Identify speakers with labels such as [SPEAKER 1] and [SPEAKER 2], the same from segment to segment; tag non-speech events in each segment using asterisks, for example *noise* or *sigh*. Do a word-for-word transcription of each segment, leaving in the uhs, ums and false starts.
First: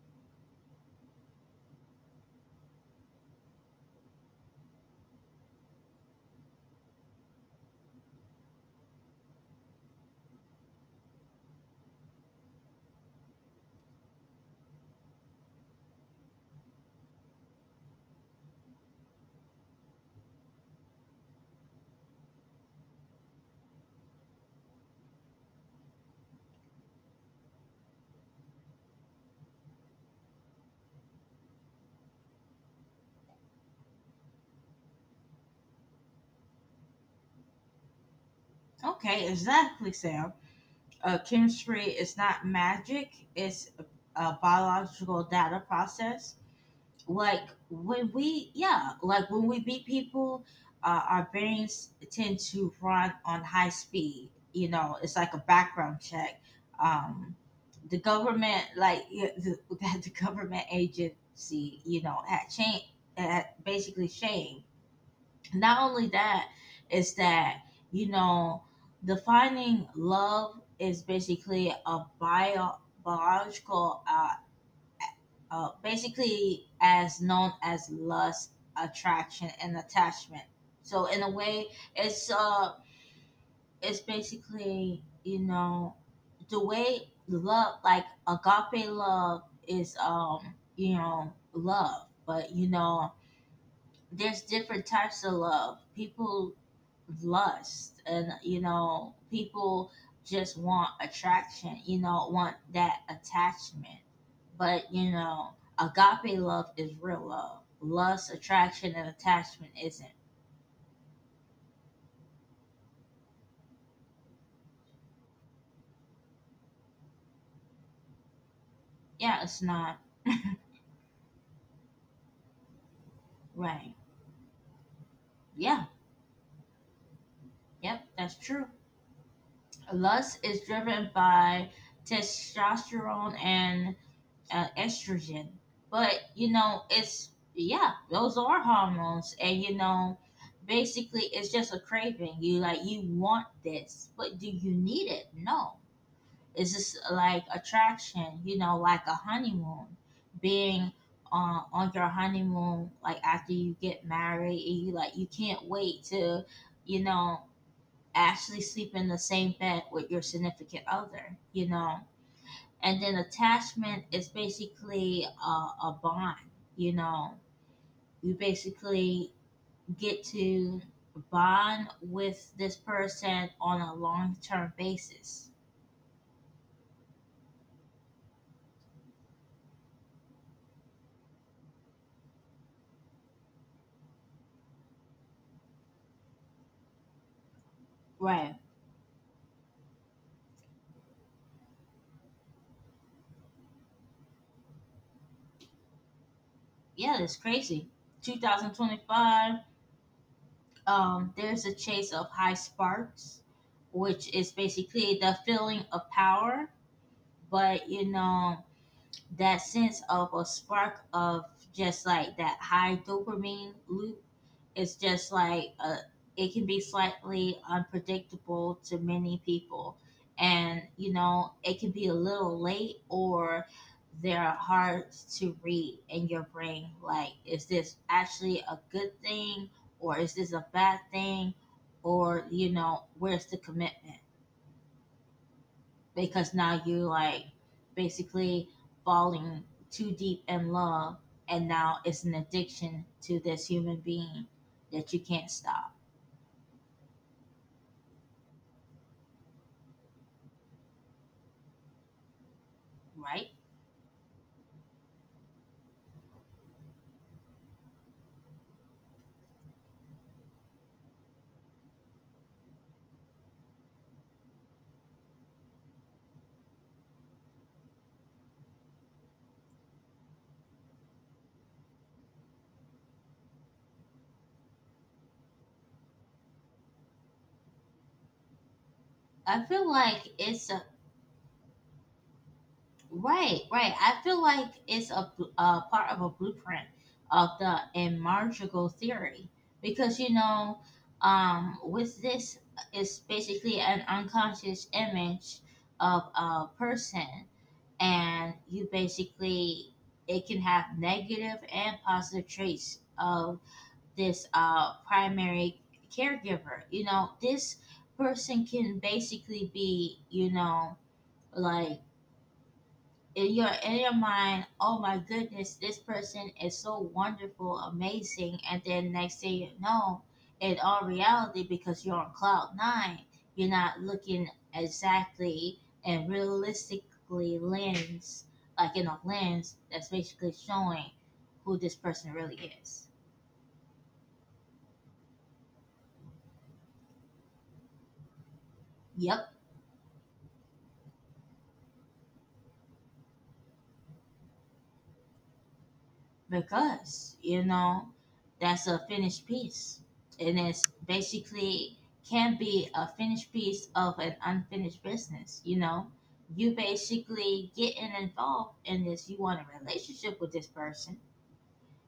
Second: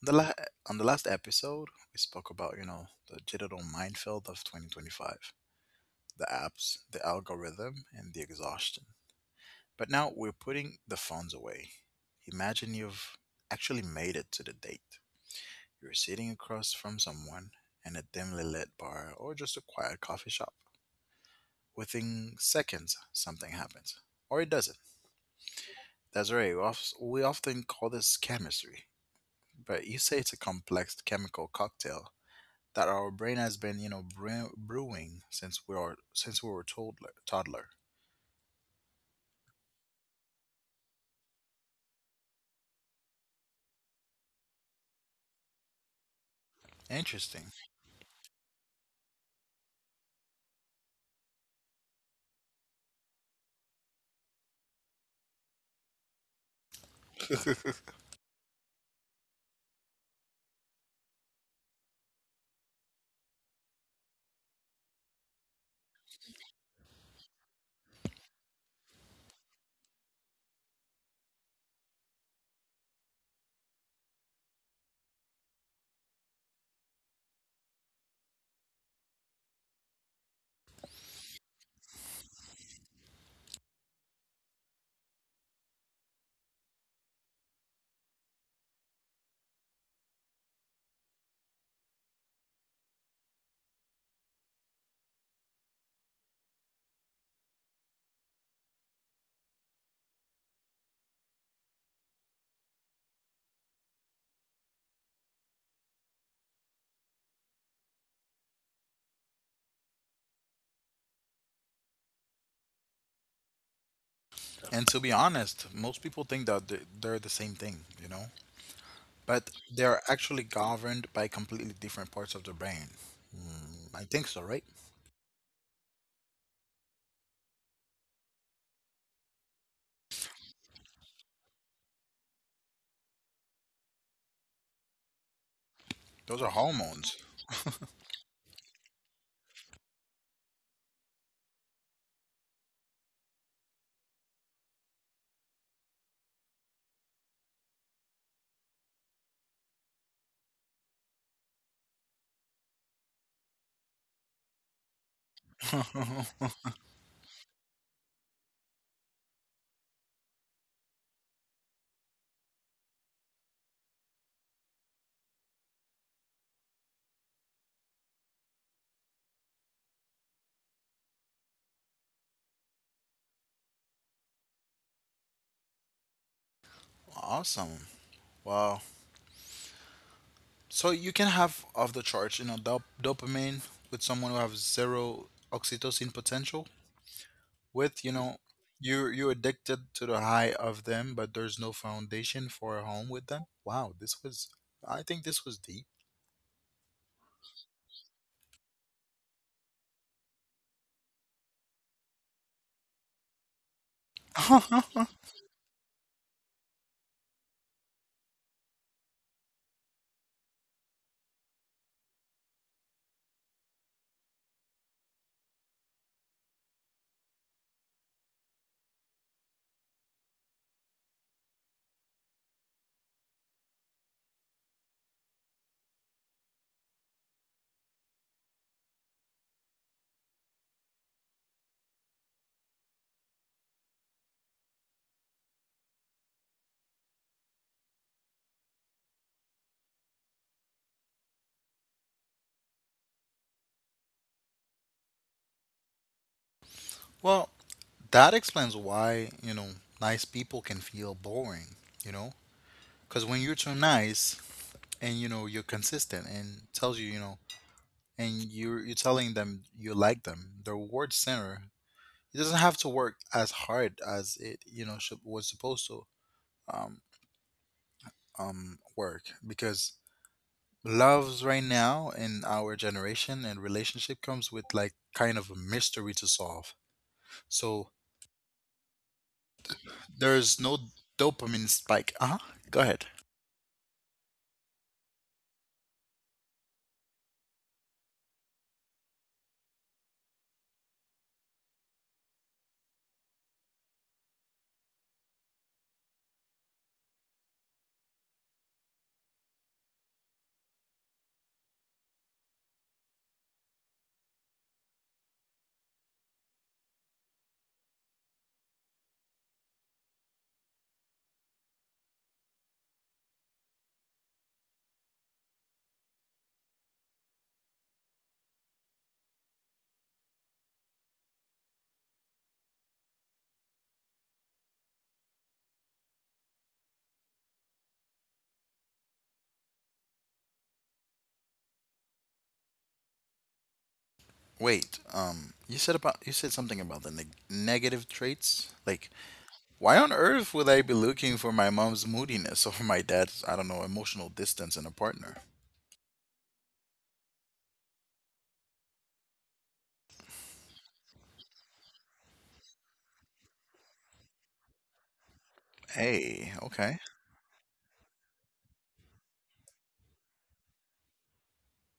[SPEAKER 1] the la- on the last episode, we spoke about, you know, the digital minefield of twenty twenty-five, the apps, the algorithm, and the exhaustion. But now we're putting the phones away. Imagine you've actually made it to the date. You're sitting across from someone in a dimly lit bar or just a quiet coffee shop. Within seconds, something happens. Or it doesn't. That's right. We of- we often call this chemistry. But you say it's a complex chemical cocktail that our brain has been, you know, brew- brewing since we are since we were toddler. toddler.
[SPEAKER 2] Okay, exactly, Sam. Uh, chemistry is not magic, it's a biological data process. Like
[SPEAKER 1] Interesting.
[SPEAKER 2] when we, yeah, like when we beat people, uh, our brains tend to run on high speed. You know, it's like a background check. Um, the government, like yeah, the, *laughs* The government agency, you know, had changed, had basically changed, not only that, is that, you know, defining love is basically a bio biological, uh, uh basically as known as lust, attraction, and attachment. So in a way, it's uh it's basically, you know, the way love, like agape love, is um you know, love. But you know, there's different types of love. People lust, and you know, people just want attraction, you know, want that attachment. But you know, agape love is real love. Lust, attraction, and attachment isn't.
[SPEAKER 1] And to be honest, most people think that they- they're the same thing, you know, but
[SPEAKER 2] Yeah, it's
[SPEAKER 1] they are
[SPEAKER 2] not
[SPEAKER 1] actually governed by completely different parts of the brain. Mm,
[SPEAKER 2] right.
[SPEAKER 1] I think so, right?
[SPEAKER 2] Yeah, yep, that's true. Lust is driven by testosterone and uh, estrogen. But
[SPEAKER 1] Those are
[SPEAKER 2] you know,
[SPEAKER 1] hormones.
[SPEAKER 2] it's yeah, those are hormones, and you know, basically, it's just a craving. You like, you want this, but do you need it? No. It's just like attraction. You know, like a honeymoon, being. Uh, on your honeymoon, like after you get married, and you like, you can't wait
[SPEAKER 1] *laughs*
[SPEAKER 2] to, you know, actually sleep in the same bed with your significant other. You know, and then attachment is basically a, a bond, you know. You basically get to bond with this person on a long-term basis.
[SPEAKER 1] Awesome. Wow. So you can have off the charts, you know, dop- dopamine with someone who has zero oxytocin potential. With you know,
[SPEAKER 2] Right.
[SPEAKER 1] you're you're addicted to the high of them, but there's no foundation for a home with them. Wow, this was i think this was deep.
[SPEAKER 2] Yeah, that's crazy. twenty twenty-five. Um, there's a chase of high sparks, which is
[SPEAKER 1] *laughs*
[SPEAKER 2] basically the feeling of power. But you know, that sense of a spark, of just like that high dopamine loop, is just like, uh it can be slightly unpredictable to many people. And you know, it can be a little late, or they're hard to read in your brain, like, is this actually a good thing, or is this a bad thing, or you know, where's the commitment? Because now you like, basically falling too deep in love, and now it's an addiction to this human being that you can't stop.
[SPEAKER 1] Well, that explains why, you know, nice people can feel boring, you know, because when
[SPEAKER 2] Right.
[SPEAKER 1] you're too nice and you know you're consistent and tells you, you know, and you're you're telling them you like them, the reward center, it doesn't have to work as hard as it, you know, should, was supposed to um um work, because loves right now in our generation and relationship comes with like kind of a mystery to solve. So
[SPEAKER 2] I feel like
[SPEAKER 1] there's no
[SPEAKER 2] it's a
[SPEAKER 1] dopamine spike. Uh huh. Go ahead.
[SPEAKER 2] Right, right. I feel like it's a, bl- a part of a blueprint of the emergical theory, because you know, um, with this, it's basically an unconscious image of a person, and you basically, it can have negative and positive traits of this uh, primary caregiver. You know, this person can basically be, you know, like, in your in your mind, oh my goodness, this person is so wonderful, amazing, and then next thing you know, in all reality, because you're on cloud nine, you're not looking exactly and realistically lens, like in a lens that's basically showing who this person really is.
[SPEAKER 1] Wait. Um. You said about you said something about the neg- negative traits. Like,
[SPEAKER 2] Yep.
[SPEAKER 1] why on earth would I be looking for my mom's moodiness *laughs* or my dad's, I don't know, emotional distance in a partner?
[SPEAKER 2] Because you know, that's a finished piece, and it's basically, can be a finished piece of an unfinished business, you know.
[SPEAKER 1] Hey.
[SPEAKER 2] You
[SPEAKER 1] Okay.
[SPEAKER 2] basically getting involved in this, you want a relationship with this person,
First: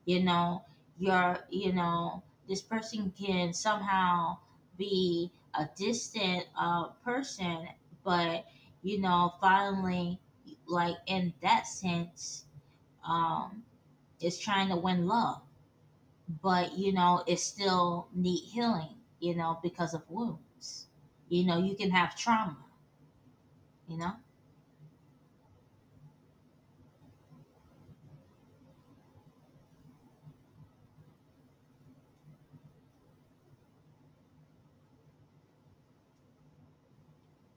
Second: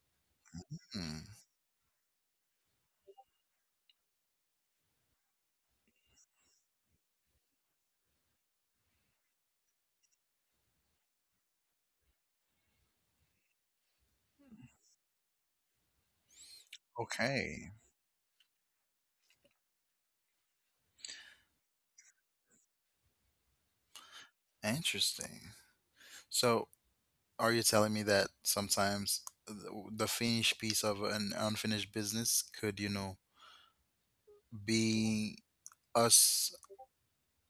[SPEAKER 2] you know.
[SPEAKER 1] Hmm.
[SPEAKER 2] You're you know, this person can somehow be a distant, uh, person. But you know, finally, like in that sense, um is trying to win love, but you know, it
[SPEAKER 1] Okay.
[SPEAKER 2] still need healing, you know, because of wounds. You know, you can have trauma, you know.
[SPEAKER 1] Interesting. So are you telling me that sometimes the the finished piece of an unfinished business could, you know, be us,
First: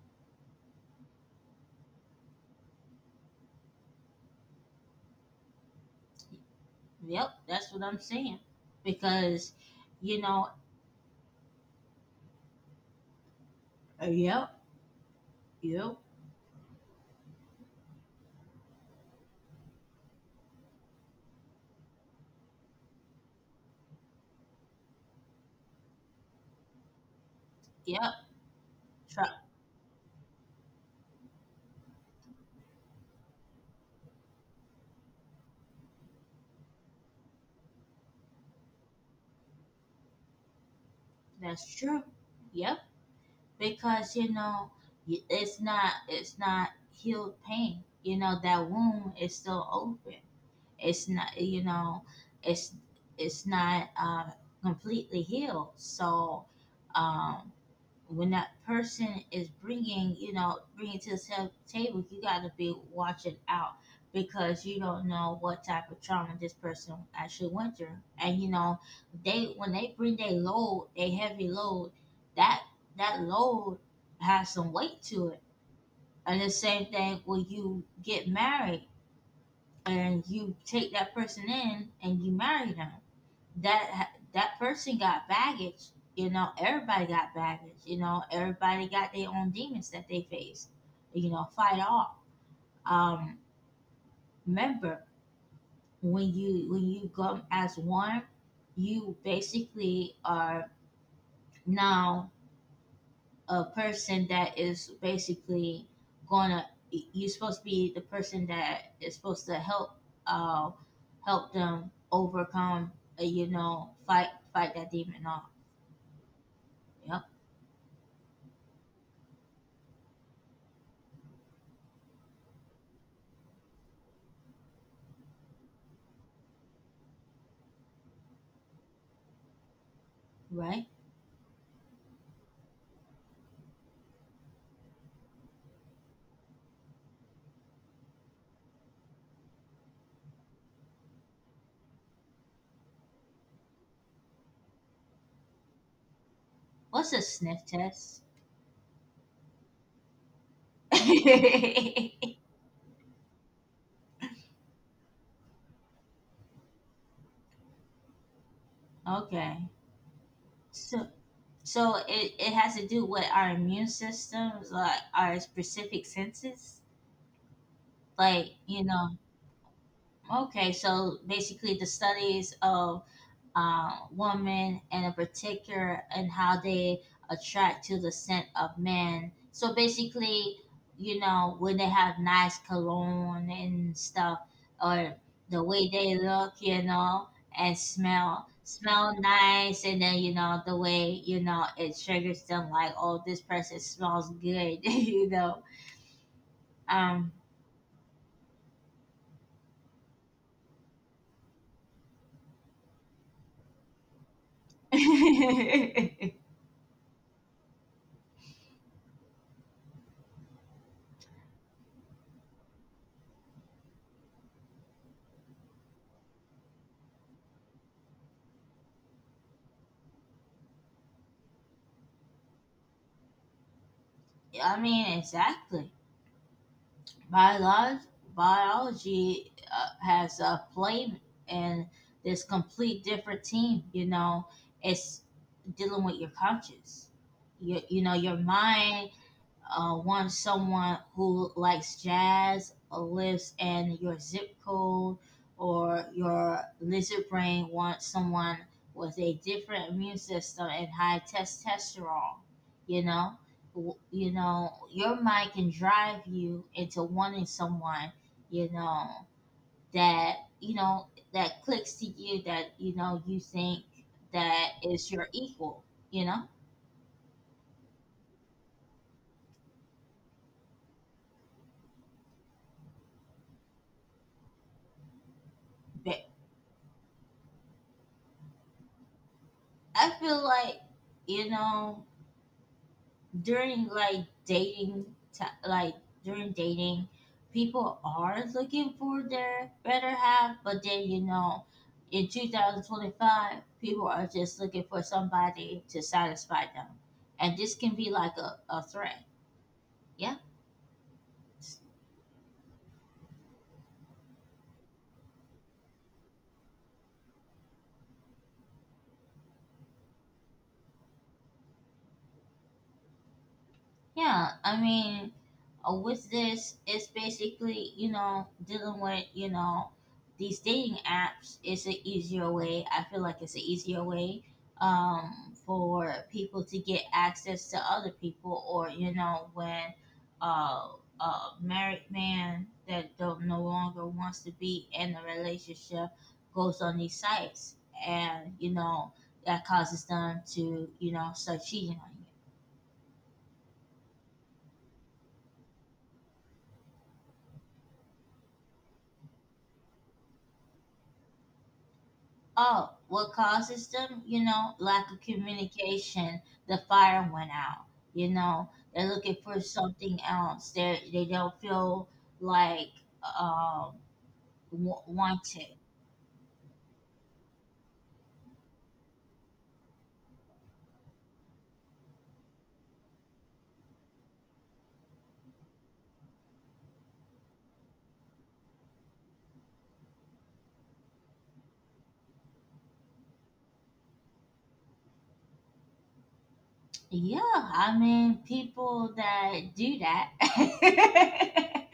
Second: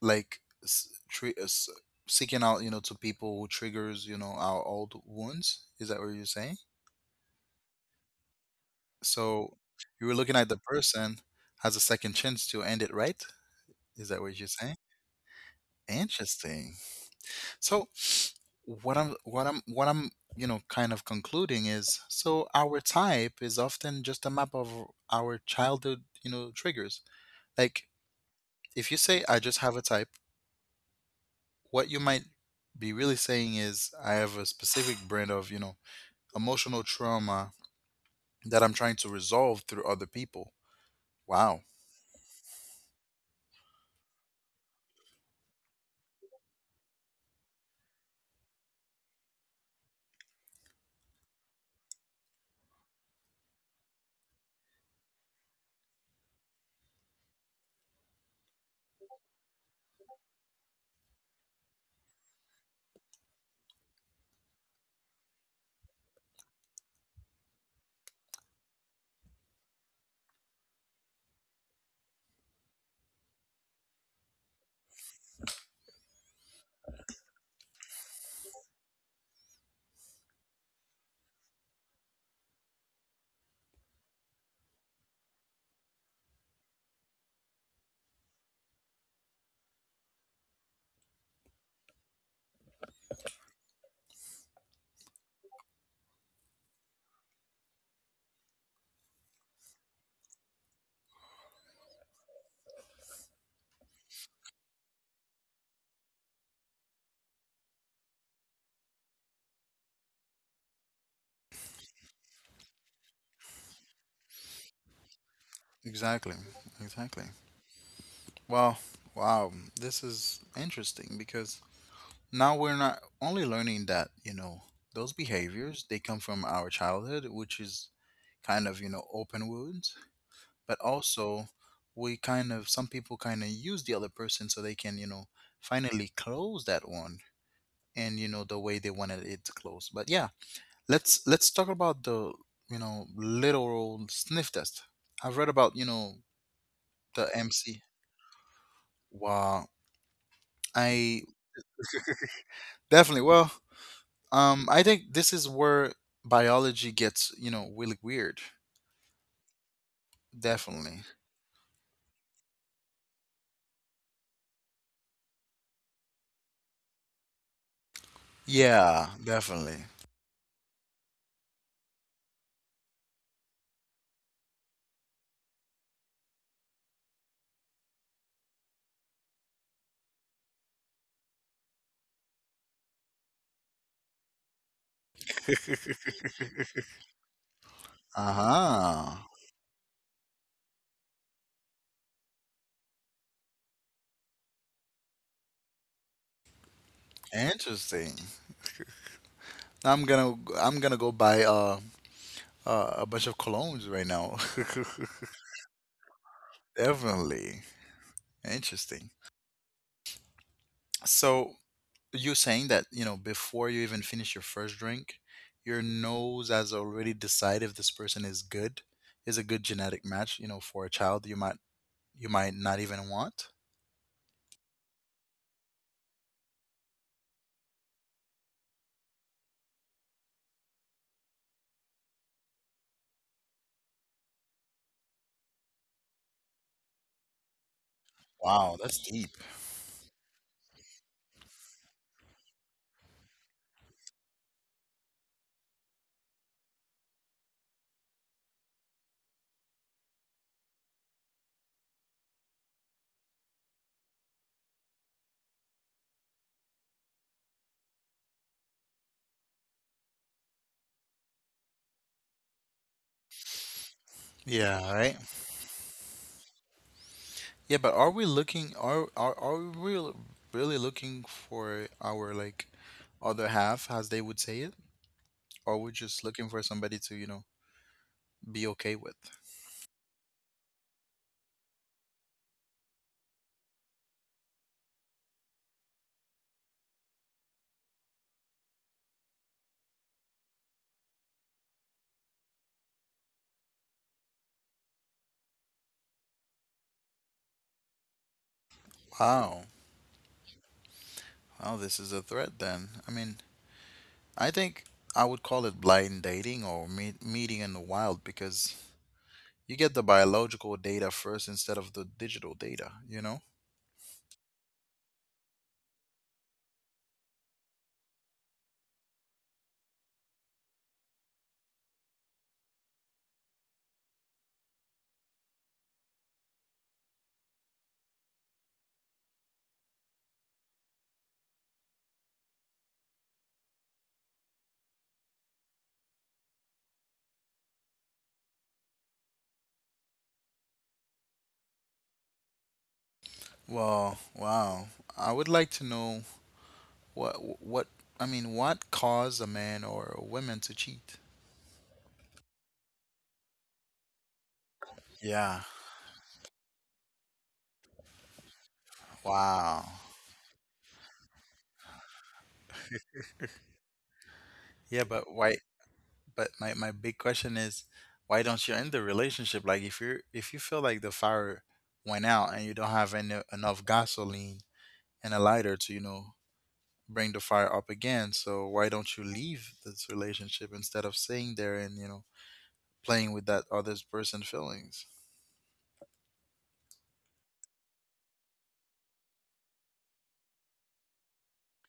[SPEAKER 1] like s- tre- us seeking out, you know, to people who triggers, you know, our old wounds? Is that what you're saying?
[SPEAKER 2] Yep, that's what I'm saying. Because
[SPEAKER 1] So you were
[SPEAKER 2] you
[SPEAKER 1] looking at
[SPEAKER 2] know,
[SPEAKER 1] the person has a second chance to end it, right?
[SPEAKER 2] uh,
[SPEAKER 1] Is that what you're
[SPEAKER 2] yep,
[SPEAKER 1] saying?
[SPEAKER 2] yep,
[SPEAKER 1] Interesting. So what I'm what I'm what I'm, you know, kind of concluding is so our type is often just a map of our childhood, you know, triggers. Like
[SPEAKER 2] yep,
[SPEAKER 1] if you say I
[SPEAKER 2] tra-
[SPEAKER 1] just have a type, what you might be really saying is I have a specific brand of, you know, emotional trauma that I'm trying to resolve through other people. Wow.
[SPEAKER 2] that's true. Yep. Because you know, y- it's not it's not healed pain, you know, that wound is still open. It's not, you know, it's it's not uh, completely healed. So um when that person is bringing you know bringing to the ta- table, you got to be watching out, because you don't know what type of trauma this person actually went through. And you know, they when they bring their load, their heavy load, that that load has some weight to it. And the same thing when you get married and you take that person in and you marry them. That that person got baggage. You know, everybody got baggage. You know, everybody got their own demons that they face. You know, fight off. Um, Remember, when you when you go as one, you basically are now a person that is basically gonna, you're supposed to be the person that is supposed to help, uh help them overcome, uh, you know, fight fight that demon off.
[SPEAKER 1] Exactly. Exactly.
[SPEAKER 2] Yep.
[SPEAKER 1] Well, wow. This is interesting because now we're not only learning that, you know, those behaviors, they come from our childhood, which is kind of, you know, open wounds, but
[SPEAKER 2] Right.
[SPEAKER 1] also we kind of, some people kind of use the other person so they can, you know, finally close that one, and you know, the way they wanted it to close. But yeah, let's let's talk about the, you know, literal sniff test. I've read about, you know,
[SPEAKER 2] What's a
[SPEAKER 1] the
[SPEAKER 2] sniff
[SPEAKER 1] MC.
[SPEAKER 2] test?
[SPEAKER 1] Wow. I definitely, well, um, I think this is where biology gets, you know, really weird.
[SPEAKER 2] *laughs* Okay.
[SPEAKER 1] Definitely.
[SPEAKER 2] So so it, it has to do with our immune systems, like our specific senses, like, you know.
[SPEAKER 1] Yeah, definitely.
[SPEAKER 2] Okay, so basically the studies of uh, woman and in particular, and how they attract to the scent of men. So basically, you know, when they have nice cologne and stuff, or the way
[SPEAKER 1] *laughs*
[SPEAKER 2] they look, you know, and smell,
[SPEAKER 1] Uh-huh.
[SPEAKER 2] smell nice, and then you know, the way, you know, it triggers them like, oh, this person smells good, *laughs* you know. Um,
[SPEAKER 1] Interesting. I'm gonna I'm gonna go buy uh, uh a bunch of colognes right now.
[SPEAKER 2] *laughs*
[SPEAKER 1] *laughs*
[SPEAKER 2] I
[SPEAKER 1] Definitely. Interesting. So you're saying that, you know, before you even finish your first drink, your nose has already decided if this person is good, is a good genetic match, you know, for a child you might, you might not even want?
[SPEAKER 2] mean, exactly. Biolog- Biology uh, has a play in this complete different team. You know, it's dealing with your conscious. You, you know, your
[SPEAKER 1] Wow, that's
[SPEAKER 2] mind
[SPEAKER 1] deep.
[SPEAKER 2] uh, want someone who likes jazz or lives in your zip code, or your lizard brain wants someone with a different immune system and high testosterone, you know. W- you know, your mind can drive you into wanting someone, you know, that, you know, that clicks to you, that you know, you think that
[SPEAKER 1] Yeah,
[SPEAKER 2] is
[SPEAKER 1] right.
[SPEAKER 2] your equal, you know.
[SPEAKER 1] Yeah, but are we looking, are are are we really really looking for our, like, other half, as they would say it? Or we're
[SPEAKER 2] But
[SPEAKER 1] just looking for somebody to, you know, be okay with?
[SPEAKER 2] I feel like, you know, during like dating, ti- like during dating, people are looking for their better half. But then you know, in twenty twenty-five, people are just looking for somebody to satisfy them, and this can be like a, a threat.
[SPEAKER 1] Wow.
[SPEAKER 2] Yeah.
[SPEAKER 1] Wow, this is a threat then. I mean, I think I would call it blind dating or meet, meeting in the wild, because you get the biological data first instead of the digital data, you know?
[SPEAKER 2] Yeah, I mean, uh, with this, it's basically, you know, dealing with, you know, these dating apps is an easier way. I feel like it's an easier way, um, for people to get access to other people, or, you know, when uh, a married man that don't, no longer wants to be in a relationship, goes on these sites and, you know, that causes them to, you know, start cheating on you.
[SPEAKER 1] Well, wow. I would like to know. What what I mean, what caused a man or a woman to cheat?
[SPEAKER 2] Oh, what causes them? You know, lack of
[SPEAKER 1] Yeah.
[SPEAKER 2] communication. The fire went out. You know, they're looking for
[SPEAKER 1] Wow.
[SPEAKER 2] something else. They they don't feel like, um w-
[SPEAKER 1] Yeah, but why,
[SPEAKER 2] wanted.
[SPEAKER 1] but my, my big question is why don't you end the relationship? Like if you're, if you feel like the fire went out and you don't have any enough gasoline and a lighter to, you know, bring the fire up again, so why don't you leave this relationship instead of staying there and, you know, playing with that other person's feelings?
[SPEAKER 2] Yeah, I mean, people that do that, *laughs*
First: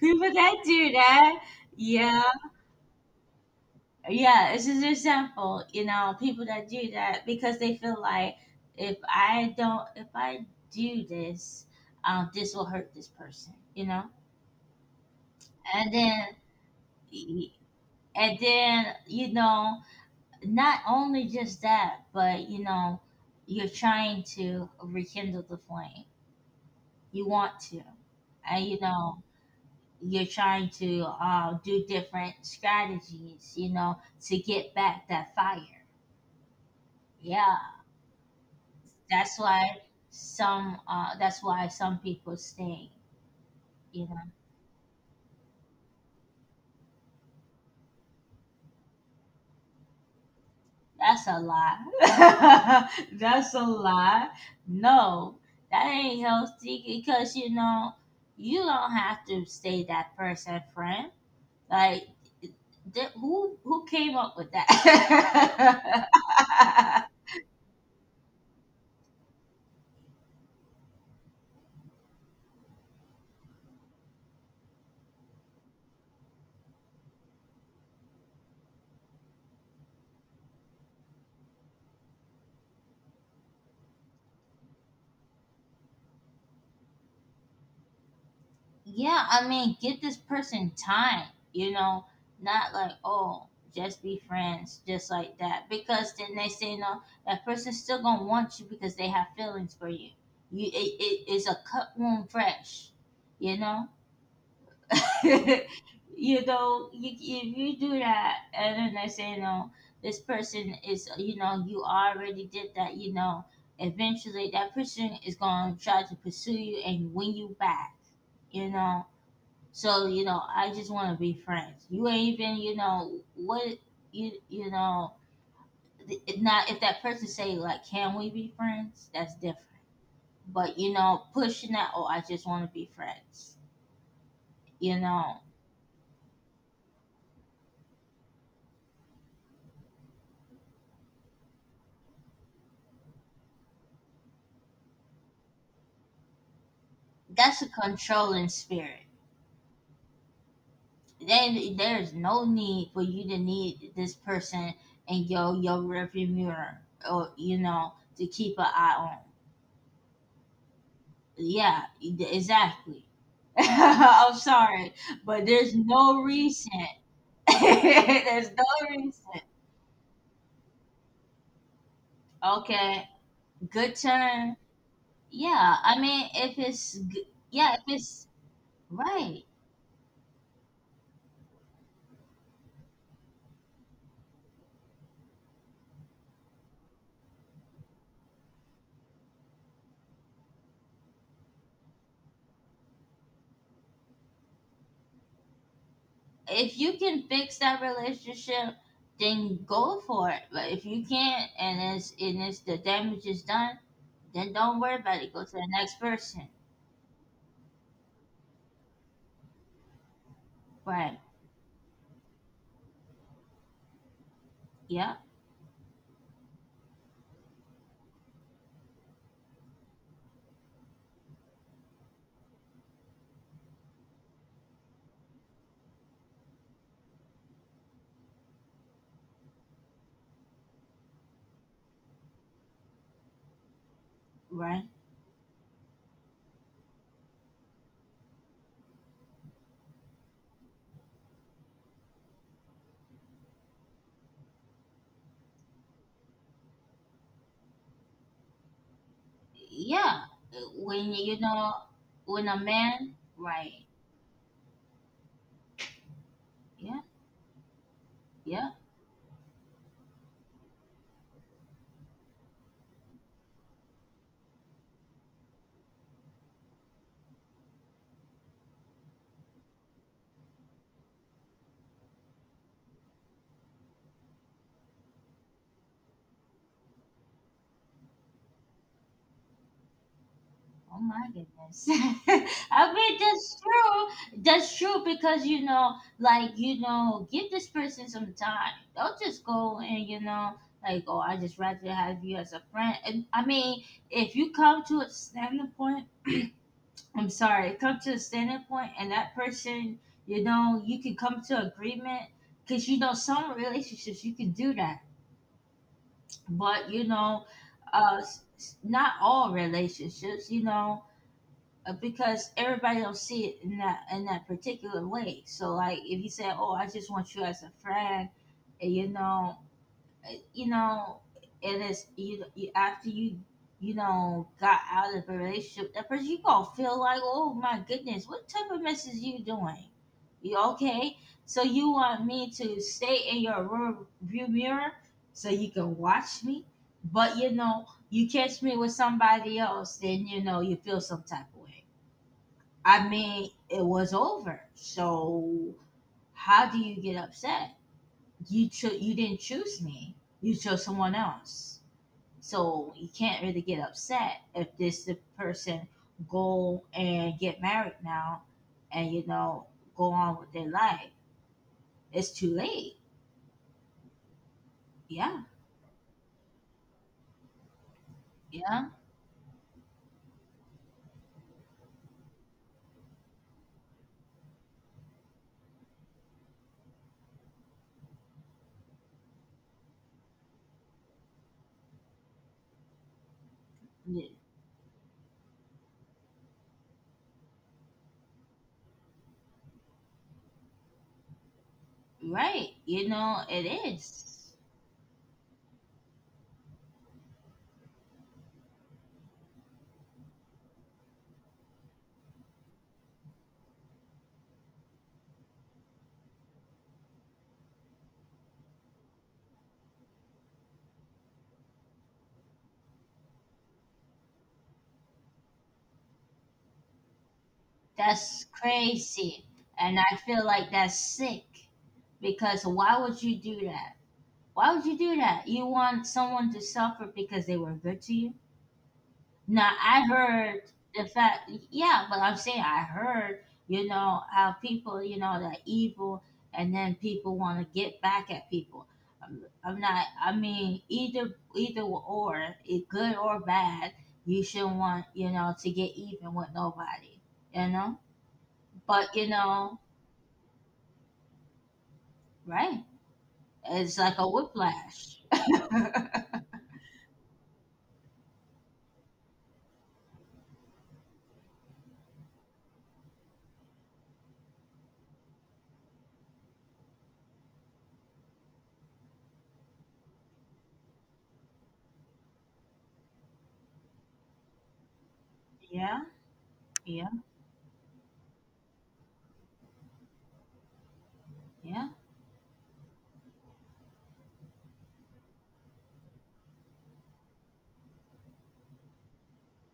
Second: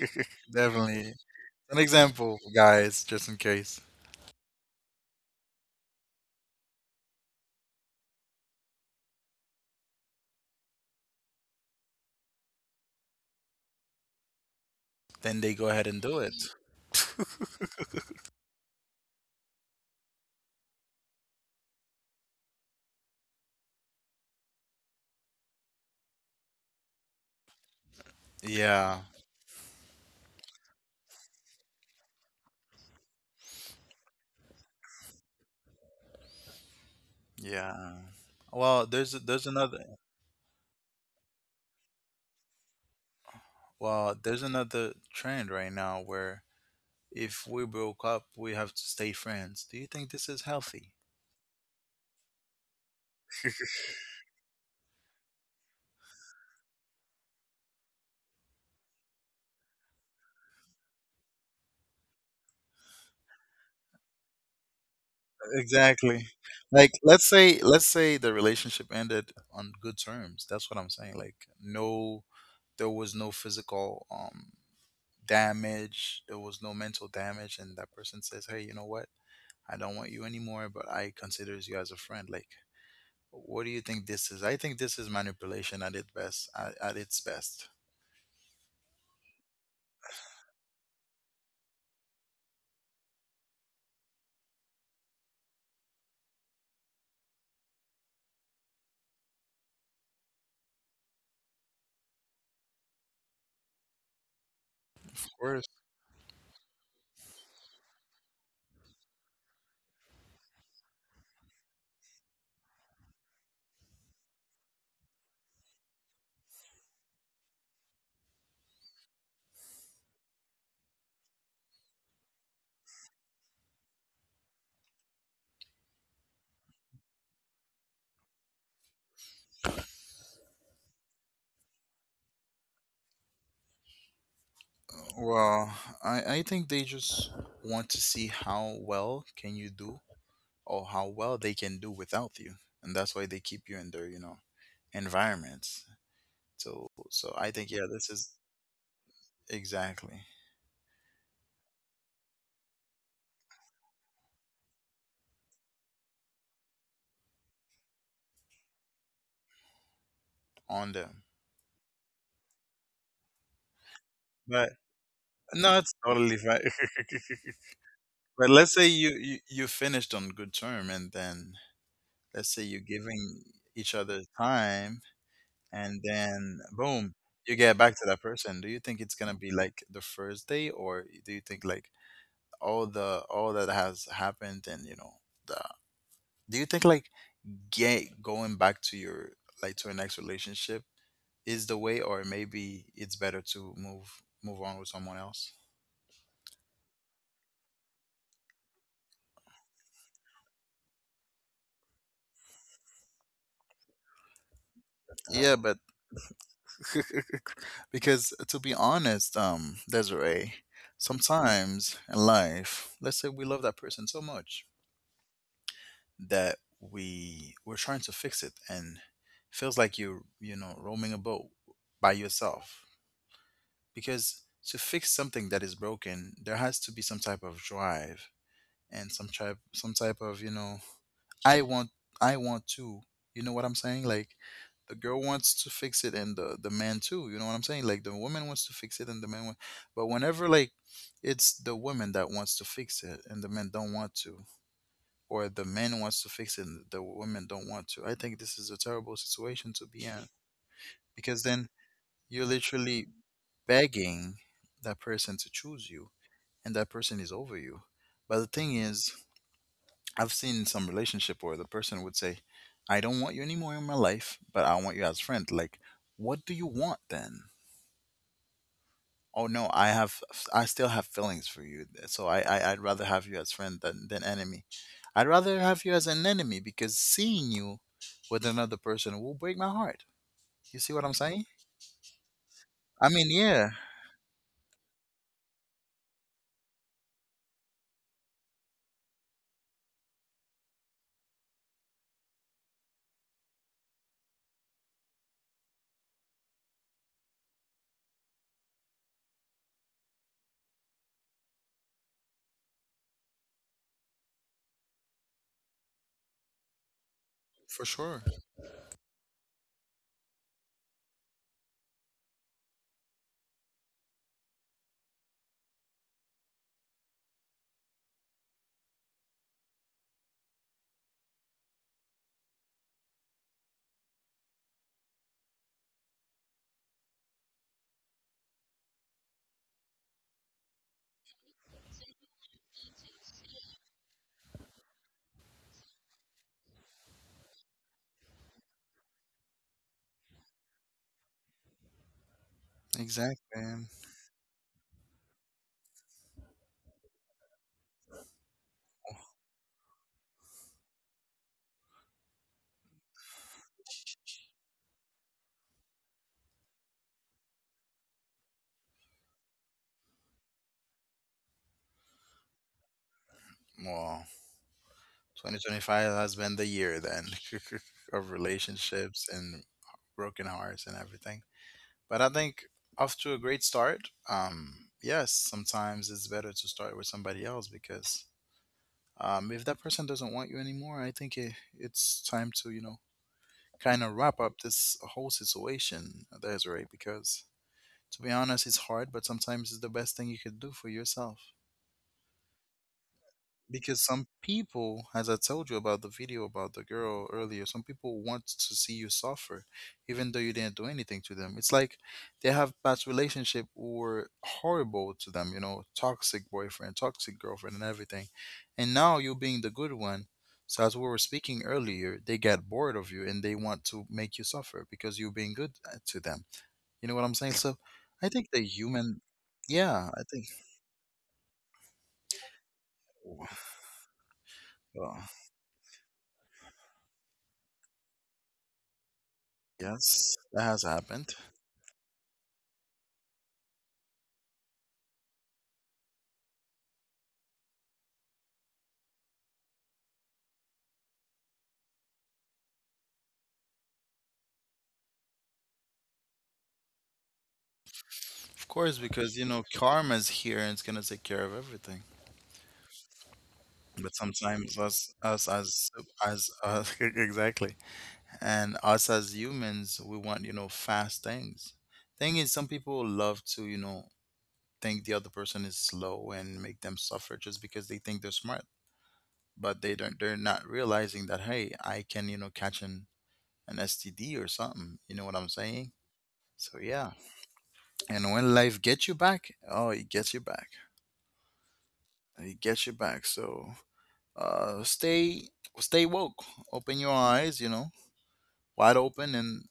[SPEAKER 2] people that do
[SPEAKER 1] Definitely.
[SPEAKER 2] that.
[SPEAKER 1] An
[SPEAKER 2] Yeah,
[SPEAKER 1] example, guys, just in case.
[SPEAKER 2] yeah, it's just an example, you know, people that do that because they feel like, if I don't, if I do this, um this will hurt this person, you know.
[SPEAKER 1] Then they go ahead
[SPEAKER 2] And
[SPEAKER 1] and do
[SPEAKER 2] then,
[SPEAKER 1] it.
[SPEAKER 2] and then you know, not only just that, but you know, you're trying to rekindle the flame, you want to. And you
[SPEAKER 1] Yeah,
[SPEAKER 2] know, you're trying to uh, do different strategies, you know, to get back that fire. Yeah.
[SPEAKER 1] yeah. Well, there's
[SPEAKER 2] That's
[SPEAKER 1] there's
[SPEAKER 2] why
[SPEAKER 1] another
[SPEAKER 2] some uh that's why some people stay. You
[SPEAKER 1] well,
[SPEAKER 2] know,
[SPEAKER 1] there's another trend right now where if we broke up, we have to stay friends. Do you think this is healthy?
[SPEAKER 2] that's a lie. *laughs* That's a lie. No, that ain't healthy, because you know, you don't have to stay that person friend. Like, th- who who came up with that?
[SPEAKER 1] Exactly. Like
[SPEAKER 2] *laughs*
[SPEAKER 1] let's say let's say the relationship ended on good terms. That's what I'm saying. Like, no, there was no physical, um, damage, there was no mental damage, and that person says, "Hey, you know what? I don't want you anymore, but I considers you as a friend." Like, what do you think this is? I think this is manipulation at its best. At, at its best.
[SPEAKER 2] Yeah, I mean, give this person time, you know, not like, oh, just be friends, just like that. Because then they say, no, that person's still going to want you, because they have feelings for you. you it, it is a cut wound fresh, you know? *laughs*
[SPEAKER 1] Worse.
[SPEAKER 2] You know, you, if you do that, and then they say, no, this person is, you know, you already did that, you know, eventually that person is going to try to pursue you and win you back, you know? So you know, I just want to be friends. You ain't even, you know what, you you know. th- Not if that person say, like, "Can we be friends?" That's different. But you know, pushing that, oh, I just want to be friends. You know,
[SPEAKER 1] Well, I, I think they just want to see how well can you do or how well they can do without you, and that's why they keep you in their, you know, environments. So so I
[SPEAKER 2] that's a
[SPEAKER 1] think, yeah, this is
[SPEAKER 2] controlling spirit.
[SPEAKER 1] exactly
[SPEAKER 2] Then there's no need for you to need this person and your your rearview mirror, or you know, to keep an eye on.
[SPEAKER 1] on them.
[SPEAKER 2] Yeah, e- exactly. *laughs* I'm
[SPEAKER 1] But
[SPEAKER 2] sorry, but
[SPEAKER 1] no,
[SPEAKER 2] there's
[SPEAKER 1] it's
[SPEAKER 2] no
[SPEAKER 1] totally fine.
[SPEAKER 2] reason. *laughs*
[SPEAKER 1] *laughs* But
[SPEAKER 2] There's
[SPEAKER 1] let's say
[SPEAKER 2] no
[SPEAKER 1] you,
[SPEAKER 2] reason.
[SPEAKER 1] you you finished on good term, and then let's say you're
[SPEAKER 2] Okay,
[SPEAKER 1] giving each
[SPEAKER 2] good
[SPEAKER 1] other
[SPEAKER 2] turn.
[SPEAKER 1] time,
[SPEAKER 2] Yeah,
[SPEAKER 1] and
[SPEAKER 2] I mean,
[SPEAKER 1] then
[SPEAKER 2] if it's
[SPEAKER 1] boom,
[SPEAKER 2] g-
[SPEAKER 1] you get
[SPEAKER 2] yeah, if
[SPEAKER 1] back to that
[SPEAKER 2] it's
[SPEAKER 1] person. Do you think it's gonna be
[SPEAKER 2] right,
[SPEAKER 1] like the first day, or do you think like all the all that has happened and you know the, do you think like get going back to your, like to your next relationship is the way, or maybe it's better to move move on with someone else?
[SPEAKER 2] if you can fix that relationship, then go for it. But if you can't, and it's and it's the damage is done, then don't worry about it. Go
[SPEAKER 1] Yeah,
[SPEAKER 2] to
[SPEAKER 1] but
[SPEAKER 2] the next person.
[SPEAKER 1] *laughs* because to be honest, um, Desiree,
[SPEAKER 2] Right?
[SPEAKER 1] sometimes in life, let's say we love that person so much
[SPEAKER 2] Yeah.
[SPEAKER 1] that we we're trying to fix it and feels like you're, you know, roaming a boat by yourself, because to fix something that is broken there has to be some type of drive and some type, some type of, you know, I want, I want to you know what I'm saying, like the
[SPEAKER 2] Right.
[SPEAKER 1] girl wants to fix it and the the man too, you know what I'm saying, like the woman wants to fix it and the man wa- but whenever, like, it's the woman that wants to fix it and the men don't want to, or the man wants to fix it and the women don't want to. I think this is a terrible situation to be in,
[SPEAKER 2] Yeah. When
[SPEAKER 1] because
[SPEAKER 2] you
[SPEAKER 1] then
[SPEAKER 2] know.
[SPEAKER 1] you're
[SPEAKER 2] When a
[SPEAKER 1] literally
[SPEAKER 2] man. Right.
[SPEAKER 1] begging that person to choose you, and that
[SPEAKER 2] Yeah.
[SPEAKER 1] person is over you. But the thing
[SPEAKER 2] Yeah.
[SPEAKER 1] is, I've seen some relationship where the person would say, I don't want you anymore in my life, but I want you as friend. Like, what do you want then? Oh no, I have, I still have feelings for you. eh, So I, I I'd rather have you as friend than than enemy. I'd rather have you as an enemy because seeing you with another person will break my heart. You see
[SPEAKER 2] Oh
[SPEAKER 1] what I'm
[SPEAKER 2] my
[SPEAKER 1] saying?
[SPEAKER 2] goodness. *laughs* I
[SPEAKER 1] I
[SPEAKER 2] mean,
[SPEAKER 1] mean,
[SPEAKER 2] that's
[SPEAKER 1] yeah,
[SPEAKER 2] true. That's true, because, you know, like, you know, give this person some time. Don't just go and, you know, like, oh, I just rather have you as a friend. And I mean, if you come to a standing point, I'm sorry, come to a standing point, and that person, you know, you can come to agreement, because, you know, some relationships you can do that. But, you know,
[SPEAKER 1] for sure.
[SPEAKER 2] uh, s- s- not all relationships, you know, uh, because everybody don't see it in that in that particular way. So like if you say, "Oh, I just want you as a friend," and you know, you know, and it's you, you after you you know got out of a relationship, that person you gonna feel like, "Oh my goodness, what type of mess is you doing?" You okay? So you want me to stay in your rear view mirror so you can watch me, but you know you catch me with somebody else, then you know you feel some type of way. I
[SPEAKER 1] Exactly.
[SPEAKER 2] mean, it was over. So how do you get upset? You cho- you didn't choose me. You chose someone else. So you can't really get upset if this the person go and get married now, and you know go on with their life. It's too late.
[SPEAKER 1] Well,
[SPEAKER 2] Yeah,
[SPEAKER 1] twenty twenty-five has been the year then *laughs* of
[SPEAKER 2] yeah,
[SPEAKER 1] relationships and broken hearts and everything. But I think off to a great start. Um, yes, sometimes it's better to start with somebody else because, um, if that person doesn't want you anymore, I think it, it's time to, you know, kind of
[SPEAKER 2] y-
[SPEAKER 1] wrap up this whole situation, Desiree, because to be honest it's hard, but sometimes it's the best thing you could do for yourself,
[SPEAKER 2] right. You know it
[SPEAKER 1] because some
[SPEAKER 2] is.
[SPEAKER 1] people, as I told you about the video about the girl earlier, some people want to see you suffer even though you didn't do anything to them. It's like they have past relationship were horrible to them, you know, toxic boyfriend, toxic girlfriend and everything, and now you being the good one, so as we were speaking earlier, they get bored of you and they want to make you suffer because you're being good, uh, to them, you know what I'm saying? So I think
[SPEAKER 2] That's
[SPEAKER 1] the human,
[SPEAKER 2] crazy, and
[SPEAKER 1] yeah,
[SPEAKER 2] I
[SPEAKER 1] I think,
[SPEAKER 2] feel like that's sick because why would you do
[SPEAKER 1] oh,
[SPEAKER 2] that? Why would you
[SPEAKER 1] well,
[SPEAKER 2] do that? You want someone to suffer because they were good to you? Now, I
[SPEAKER 1] yes, that
[SPEAKER 2] heard
[SPEAKER 1] has
[SPEAKER 2] the
[SPEAKER 1] happened.
[SPEAKER 2] fact, yeah, but I'm saying I heard, you know, how people, you know, they're evil and then people want to get back at people. I'm, I'm not, I mean, either, either or, it good or bad, you shouldn't want, you know, to get even with nobody, you know?
[SPEAKER 1] Of course,
[SPEAKER 2] But, you
[SPEAKER 1] because you know
[SPEAKER 2] know,
[SPEAKER 1] karma's here and it's gonna take care of everything.
[SPEAKER 2] right. It's
[SPEAKER 1] But
[SPEAKER 2] like a
[SPEAKER 1] sometimes us,
[SPEAKER 2] whiplash.
[SPEAKER 1] us
[SPEAKER 2] *laughs*
[SPEAKER 1] as as us *laughs* exactly, and us as humans, we want, you know, fast things. Thing is, some people love to, you know, think the other person is slow and make them suffer just because they think they're smart, but they don't. They're not realizing that hey, I can, you know, catch an an S T D or something. You know what I'm saying?
[SPEAKER 2] Yeah,
[SPEAKER 1] So
[SPEAKER 2] yeah,
[SPEAKER 1] yeah, and when life gets you back, oh, it gets you back.
[SPEAKER 2] yeah,
[SPEAKER 1] It gets you back. So uh, stay stay woke. Open your eyes, you know, wide open, and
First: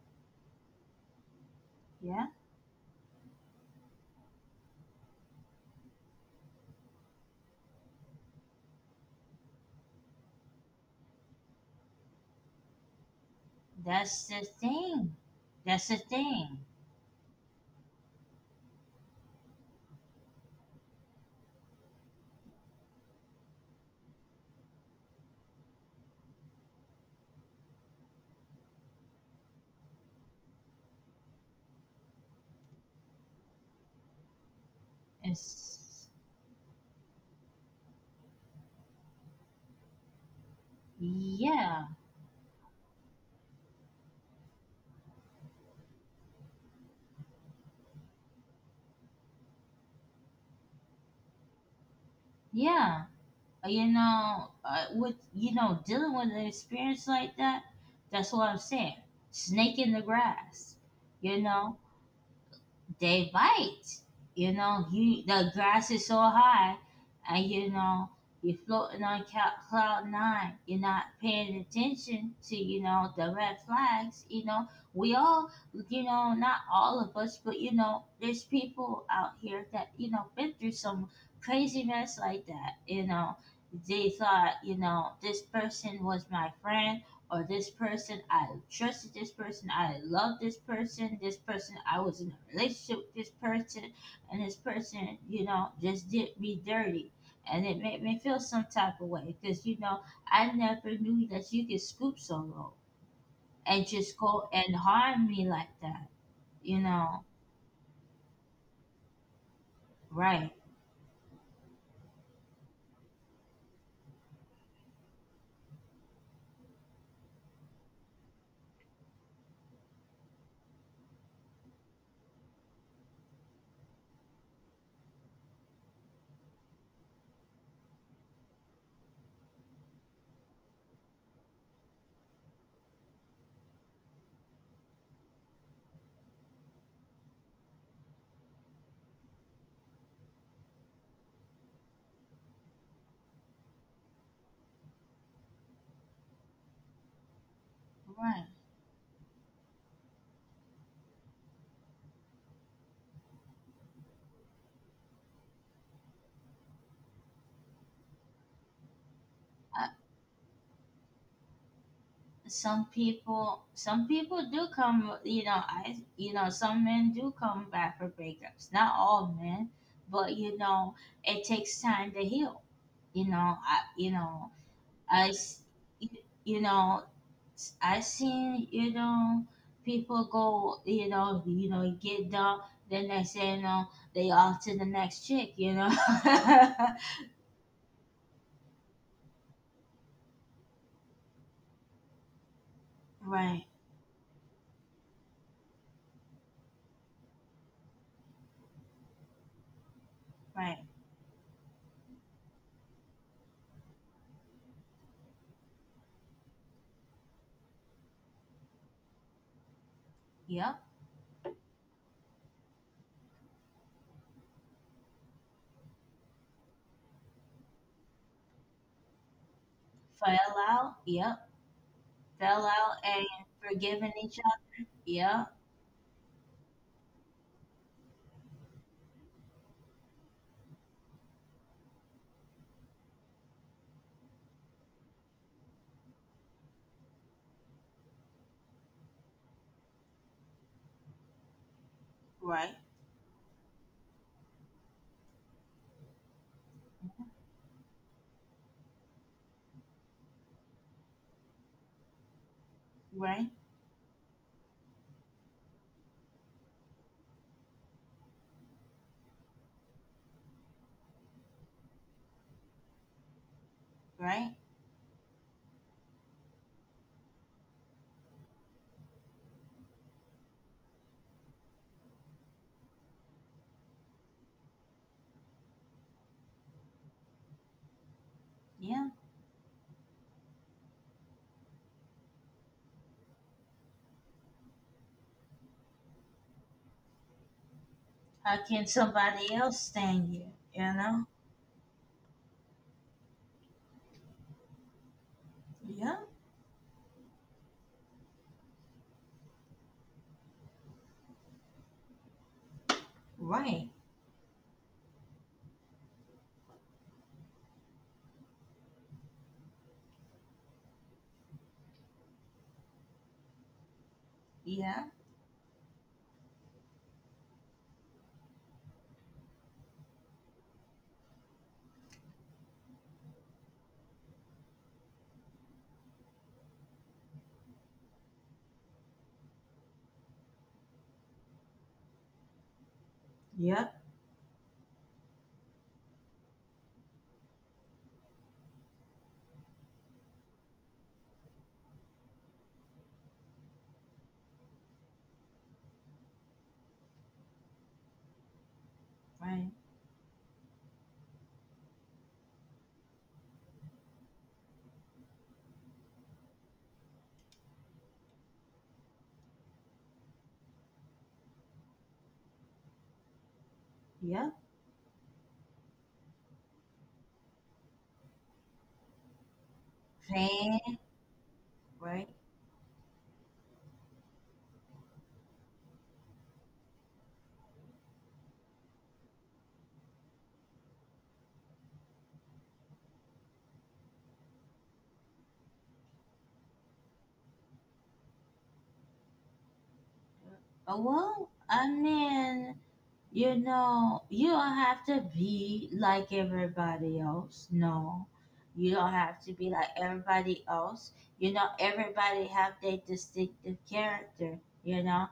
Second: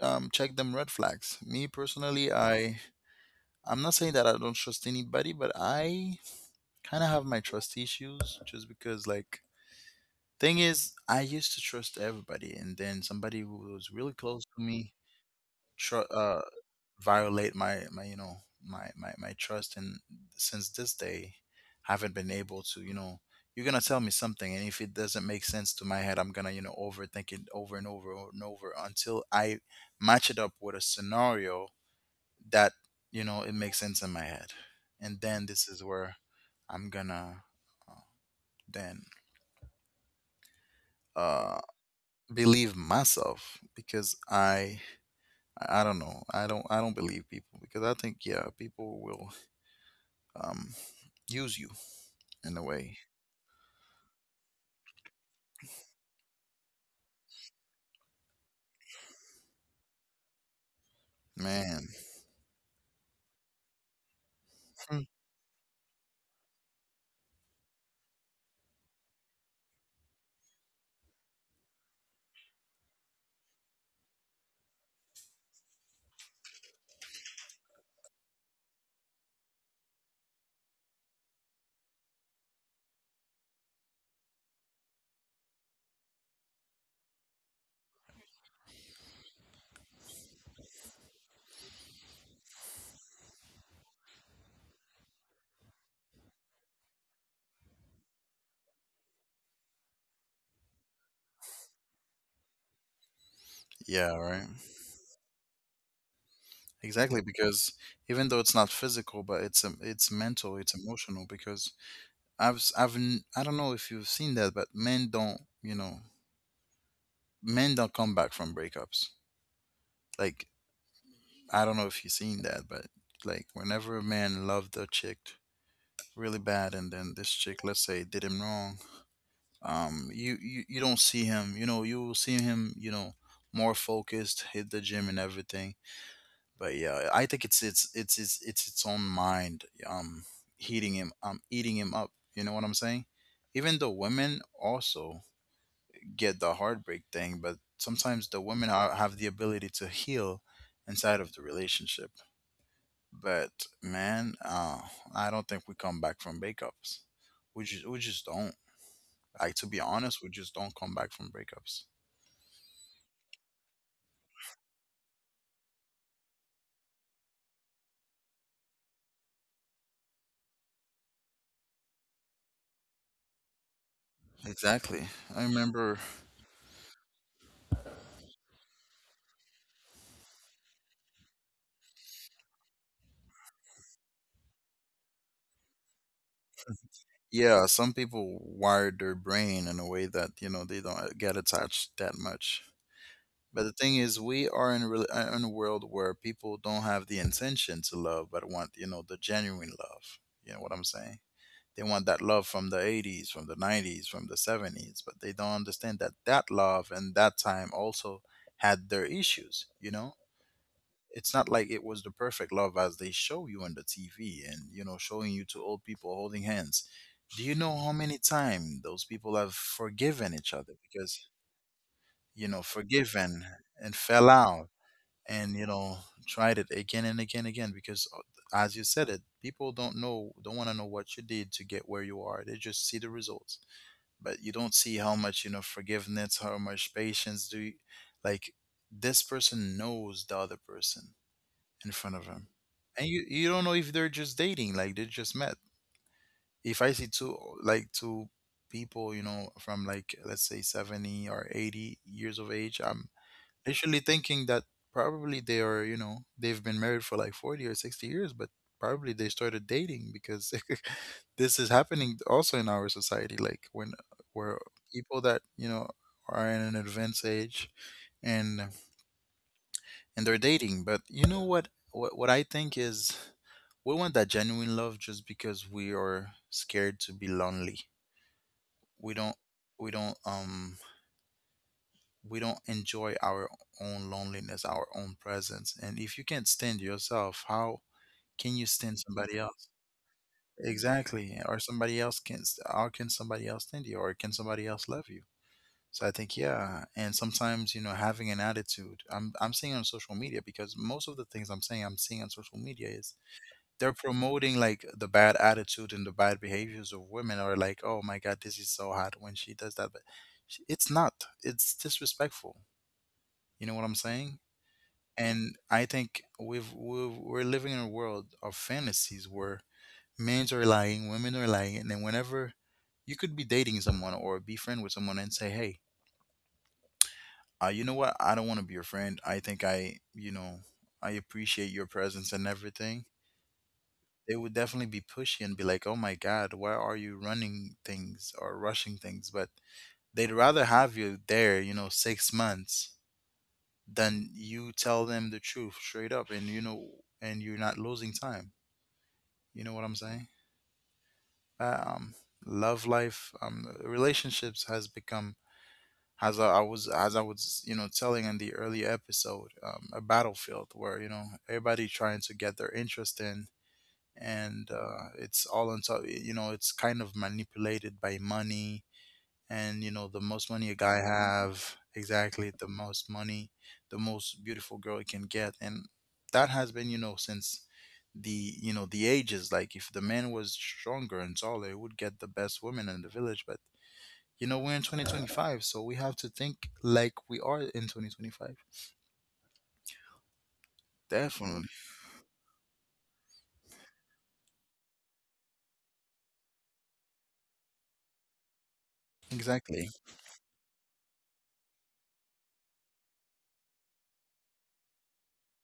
[SPEAKER 1] um, check them red flags. Me
[SPEAKER 2] yeah.
[SPEAKER 1] personally, I I'm not saying that I don't trust anybody, but I kind of have my trust issues just because, like, thing is I used to trust everybody, and then somebody who was really
[SPEAKER 2] That's
[SPEAKER 1] close
[SPEAKER 2] the
[SPEAKER 1] to me
[SPEAKER 2] thing. That's the
[SPEAKER 1] tr- uh,
[SPEAKER 2] thing.
[SPEAKER 1] violate my my you know my my my trust, and since this day haven't been able to you know you're gonna tell me something, and if it doesn't make sense to my head I'm gonna, you know, overthink it over and over and over until I match it up with a scenario that, you know, it makes sense in my head. And then this is
[SPEAKER 2] It's
[SPEAKER 1] where I'm gonna uh, then uh
[SPEAKER 2] yeah,
[SPEAKER 1] believe myself because I I I don't know. I don't. I don't believe people because I think, yeah, people will um use you in a way,
[SPEAKER 2] yeah. Uh, You know, uh, with you know dealing with an experience like that, that's what I'm saying. Snake in the grass. You know,
[SPEAKER 1] man.
[SPEAKER 2] they bite. You know,
[SPEAKER 1] Hmm.
[SPEAKER 2] you the grass is so high, and you know you're floating on cou- cloud nine. You're not paying attention to you know the red flags. You know, we all, you know, not all of us, but you know, there's people out here that you know been through some crazy mess like that. You know, they thought you know this person was my friend or this person, I trusted this person, I loved this person, this person, I was in a relationship with this person, and this person, you know, just did me dirty. And it made me feel some type of way because, you know, I never knew that you could scoop so low and just
[SPEAKER 1] Yeah,
[SPEAKER 2] go
[SPEAKER 1] right.
[SPEAKER 2] and harm me like that, you know?
[SPEAKER 1] Exactly, because even though it's not physical, but it's um, it's
[SPEAKER 2] Right,
[SPEAKER 1] mental, it's emotional. Because I've s- I've n- I don't know if you've seen that, but men don't you know men don't come back from breakups. Like, I don't know if you've seen that, but like whenever a man loved a chick really bad and then this chick, let's say, did him wrong, um you, you you don't see him, you know, you will see him, you know, more focused, hit the gym and everything. But yeah, I think it's it's it's it's it's its own mind um heating him um eating him up, you know what I'm saying? Even the women also get the heartbreak thing, but sometimes the
[SPEAKER 2] right.
[SPEAKER 1] women are, have the ability to heal inside of the relationship. But man, uh I don't think we come back from breakups. We just we just don't. Like, to be honest, we just don't come back from breakups.
[SPEAKER 2] Some people, some people do come, you know I you know some men do come back for breakups, not all men, but you know it takes time to heal. you know i you know
[SPEAKER 1] Exactly.
[SPEAKER 2] i
[SPEAKER 1] I
[SPEAKER 2] s-
[SPEAKER 1] remember,
[SPEAKER 2] y- you know, i seen you know people go, you know you know get down, then they say, you know they off to the next chick, you know. *laughs*
[SPEAKER 1] yeah, some people wired their brain in a way that, you know, they don't get attached that much. But the
[SPEAKER 2] Right,
[SPEAKER 1] thing is, we are in, re- uh, in a world where people don't have the intention to love, but want, you know, the genuine love. You know what
[SPEAKER 2] right,
[SPEAKER 1] I'm saying? They want that love from the eighties, from the nineties, from the seventies, but they don't understand that that love and that time also had their issues, you know?
[SPEAKER 2] yep.
[SPEAKER 1] It's not like it was the perfect love as they show you on the T V and, you know, showing you two old people holding hands. Do you know how many times those people have forgiven
[SPEAKER 2] Fell
[SPEAKER 1] each other?
[SPEAKER 2] out,
[SPEAKER 1] Because,
[SPEAKER 2] yep.
[SPEAKER 1] you
[SPEAKER 2] Fell
[SPEAKER 1] know,
[SPEAKER 2] out and
[SPEAKER 1] forgiven and
[SPEAKER 2] forgiving
[SPEAKER 1] fell
[SPEAKER 2] each other.
[SPEAKER 1] out
[SPEAKER 2] Yeah,
[SPEAKER 1] and, you know, tried it again and again and again. Because uh, as you said it, people don't know, don't want to know what you did to get where you are, they just see the results. But you don't see how much, you know, forgiveness, how much patience, do you, like, this person knows the other person in front of him.
[SPEAKER 2] right,
[SPEAKER 1] And you, you don't know if they're just dating, like they just met. If I see two like two people, you know, from, like, let's say seventy or eighty years of age, I'm
[SPEAKER 2] right,
[SPEAKER 1] literally thinking that probably they are, you know, they've been married for like forty or sixty years, but probably they started dating because *laughs* this is happening also in our society, like when,
[SPEAKER 2] right.
[SPEAKER 1] where people that, you know, are in an advanced age and and they're dating. But you know what? What, what I think is we want that genuine love just because we are scared to be lonely.
[SPEAKER 2] Yeah.
[SPEAKER 1] We don't we don't um we don't enjoy our own loneliness, our own presence. And if you can't stand yourself, how can
[SPEAKER 2] How
[SPEAKER 1] you
[SPEAKER 2] can
[SPEAKER 1] stand somebody
[SPEAKER 2] somebody
[SPEAKER 1] else?
[SPEAKER 2] else stand you? You know?
[SPEAKER 1] Exactly. Or somebody else can, how can somebody else stand you or can somebody else love you? So I
[SPEAKER 2] Yeah,
[SPEAKER 1] think, yeah, and sometimes, you know, having an attitude. I'm I'm seeing on social media, because most of the things I'm saying I'm seeing on social media, is
[SPEAKER 2] right.
[SPEAKER 1] they're promoting, like, the bad attitude and the bad behaviors of women are, like, oh my god, this is so hot when she does that. But sh- it's not, it's disrespectful. You know what I'm saying?
[SPEAKER 2] Yeah,
[SPEAKER 1] And I think we've, we've we're living in a world of fantasies where men are lying, women are lying. And then whenever you could be dating someone or be friend with someone and say, hey, uh, you know what, I don't want to be your friend, I think i you know I appreciate your presence and everything,
[SPEAKER 2] yep,
[SPEAKER 1] they would definitely be pushy and be like, "Oh my God, why are you running things or rushing things?" But they'd rather have you there, you know, six months than you tell them the truth straight up, and you know, and you're not losing time. You know what
[SPEAKER 2] right.
[SPEAKER 1] I'm saying? Um, love life, um, relationships has become, as I I was as I was, you know, telling in the earlier episode, um, a battlefield where, you know, everybody trying to get their interest in. And
[SPEAKER 2] Yep.
[SPEAKER 1] uh, it's all on top. You know, it's kind of manipulated by money, and you know, the most money a guy
[SPEAKER 2] Fan,
[SPEAKER 1] have,
[SPEAKER 2] right.
[SPEAKER 1] exactly, the most money, the most beautiful girl he can get. And that has been, you know, since the you know the ages. Like, if the man was stronger and taller, he would get the best woman in the village. But you know, we're in twenty twenty-five, so we have to think like we are in twenty twenty-five.
[SPEAKER 2] Oh,
[SPEAKER 1] Definitely.
[SPEAKER 2] well, I mean, you know, you don't have to be like everybody else. No. You don't have to
[SPEAKER 1] Exactly.
[SPEAKER 2] be like everybody else. You know, everybody have their distinctive character. You know,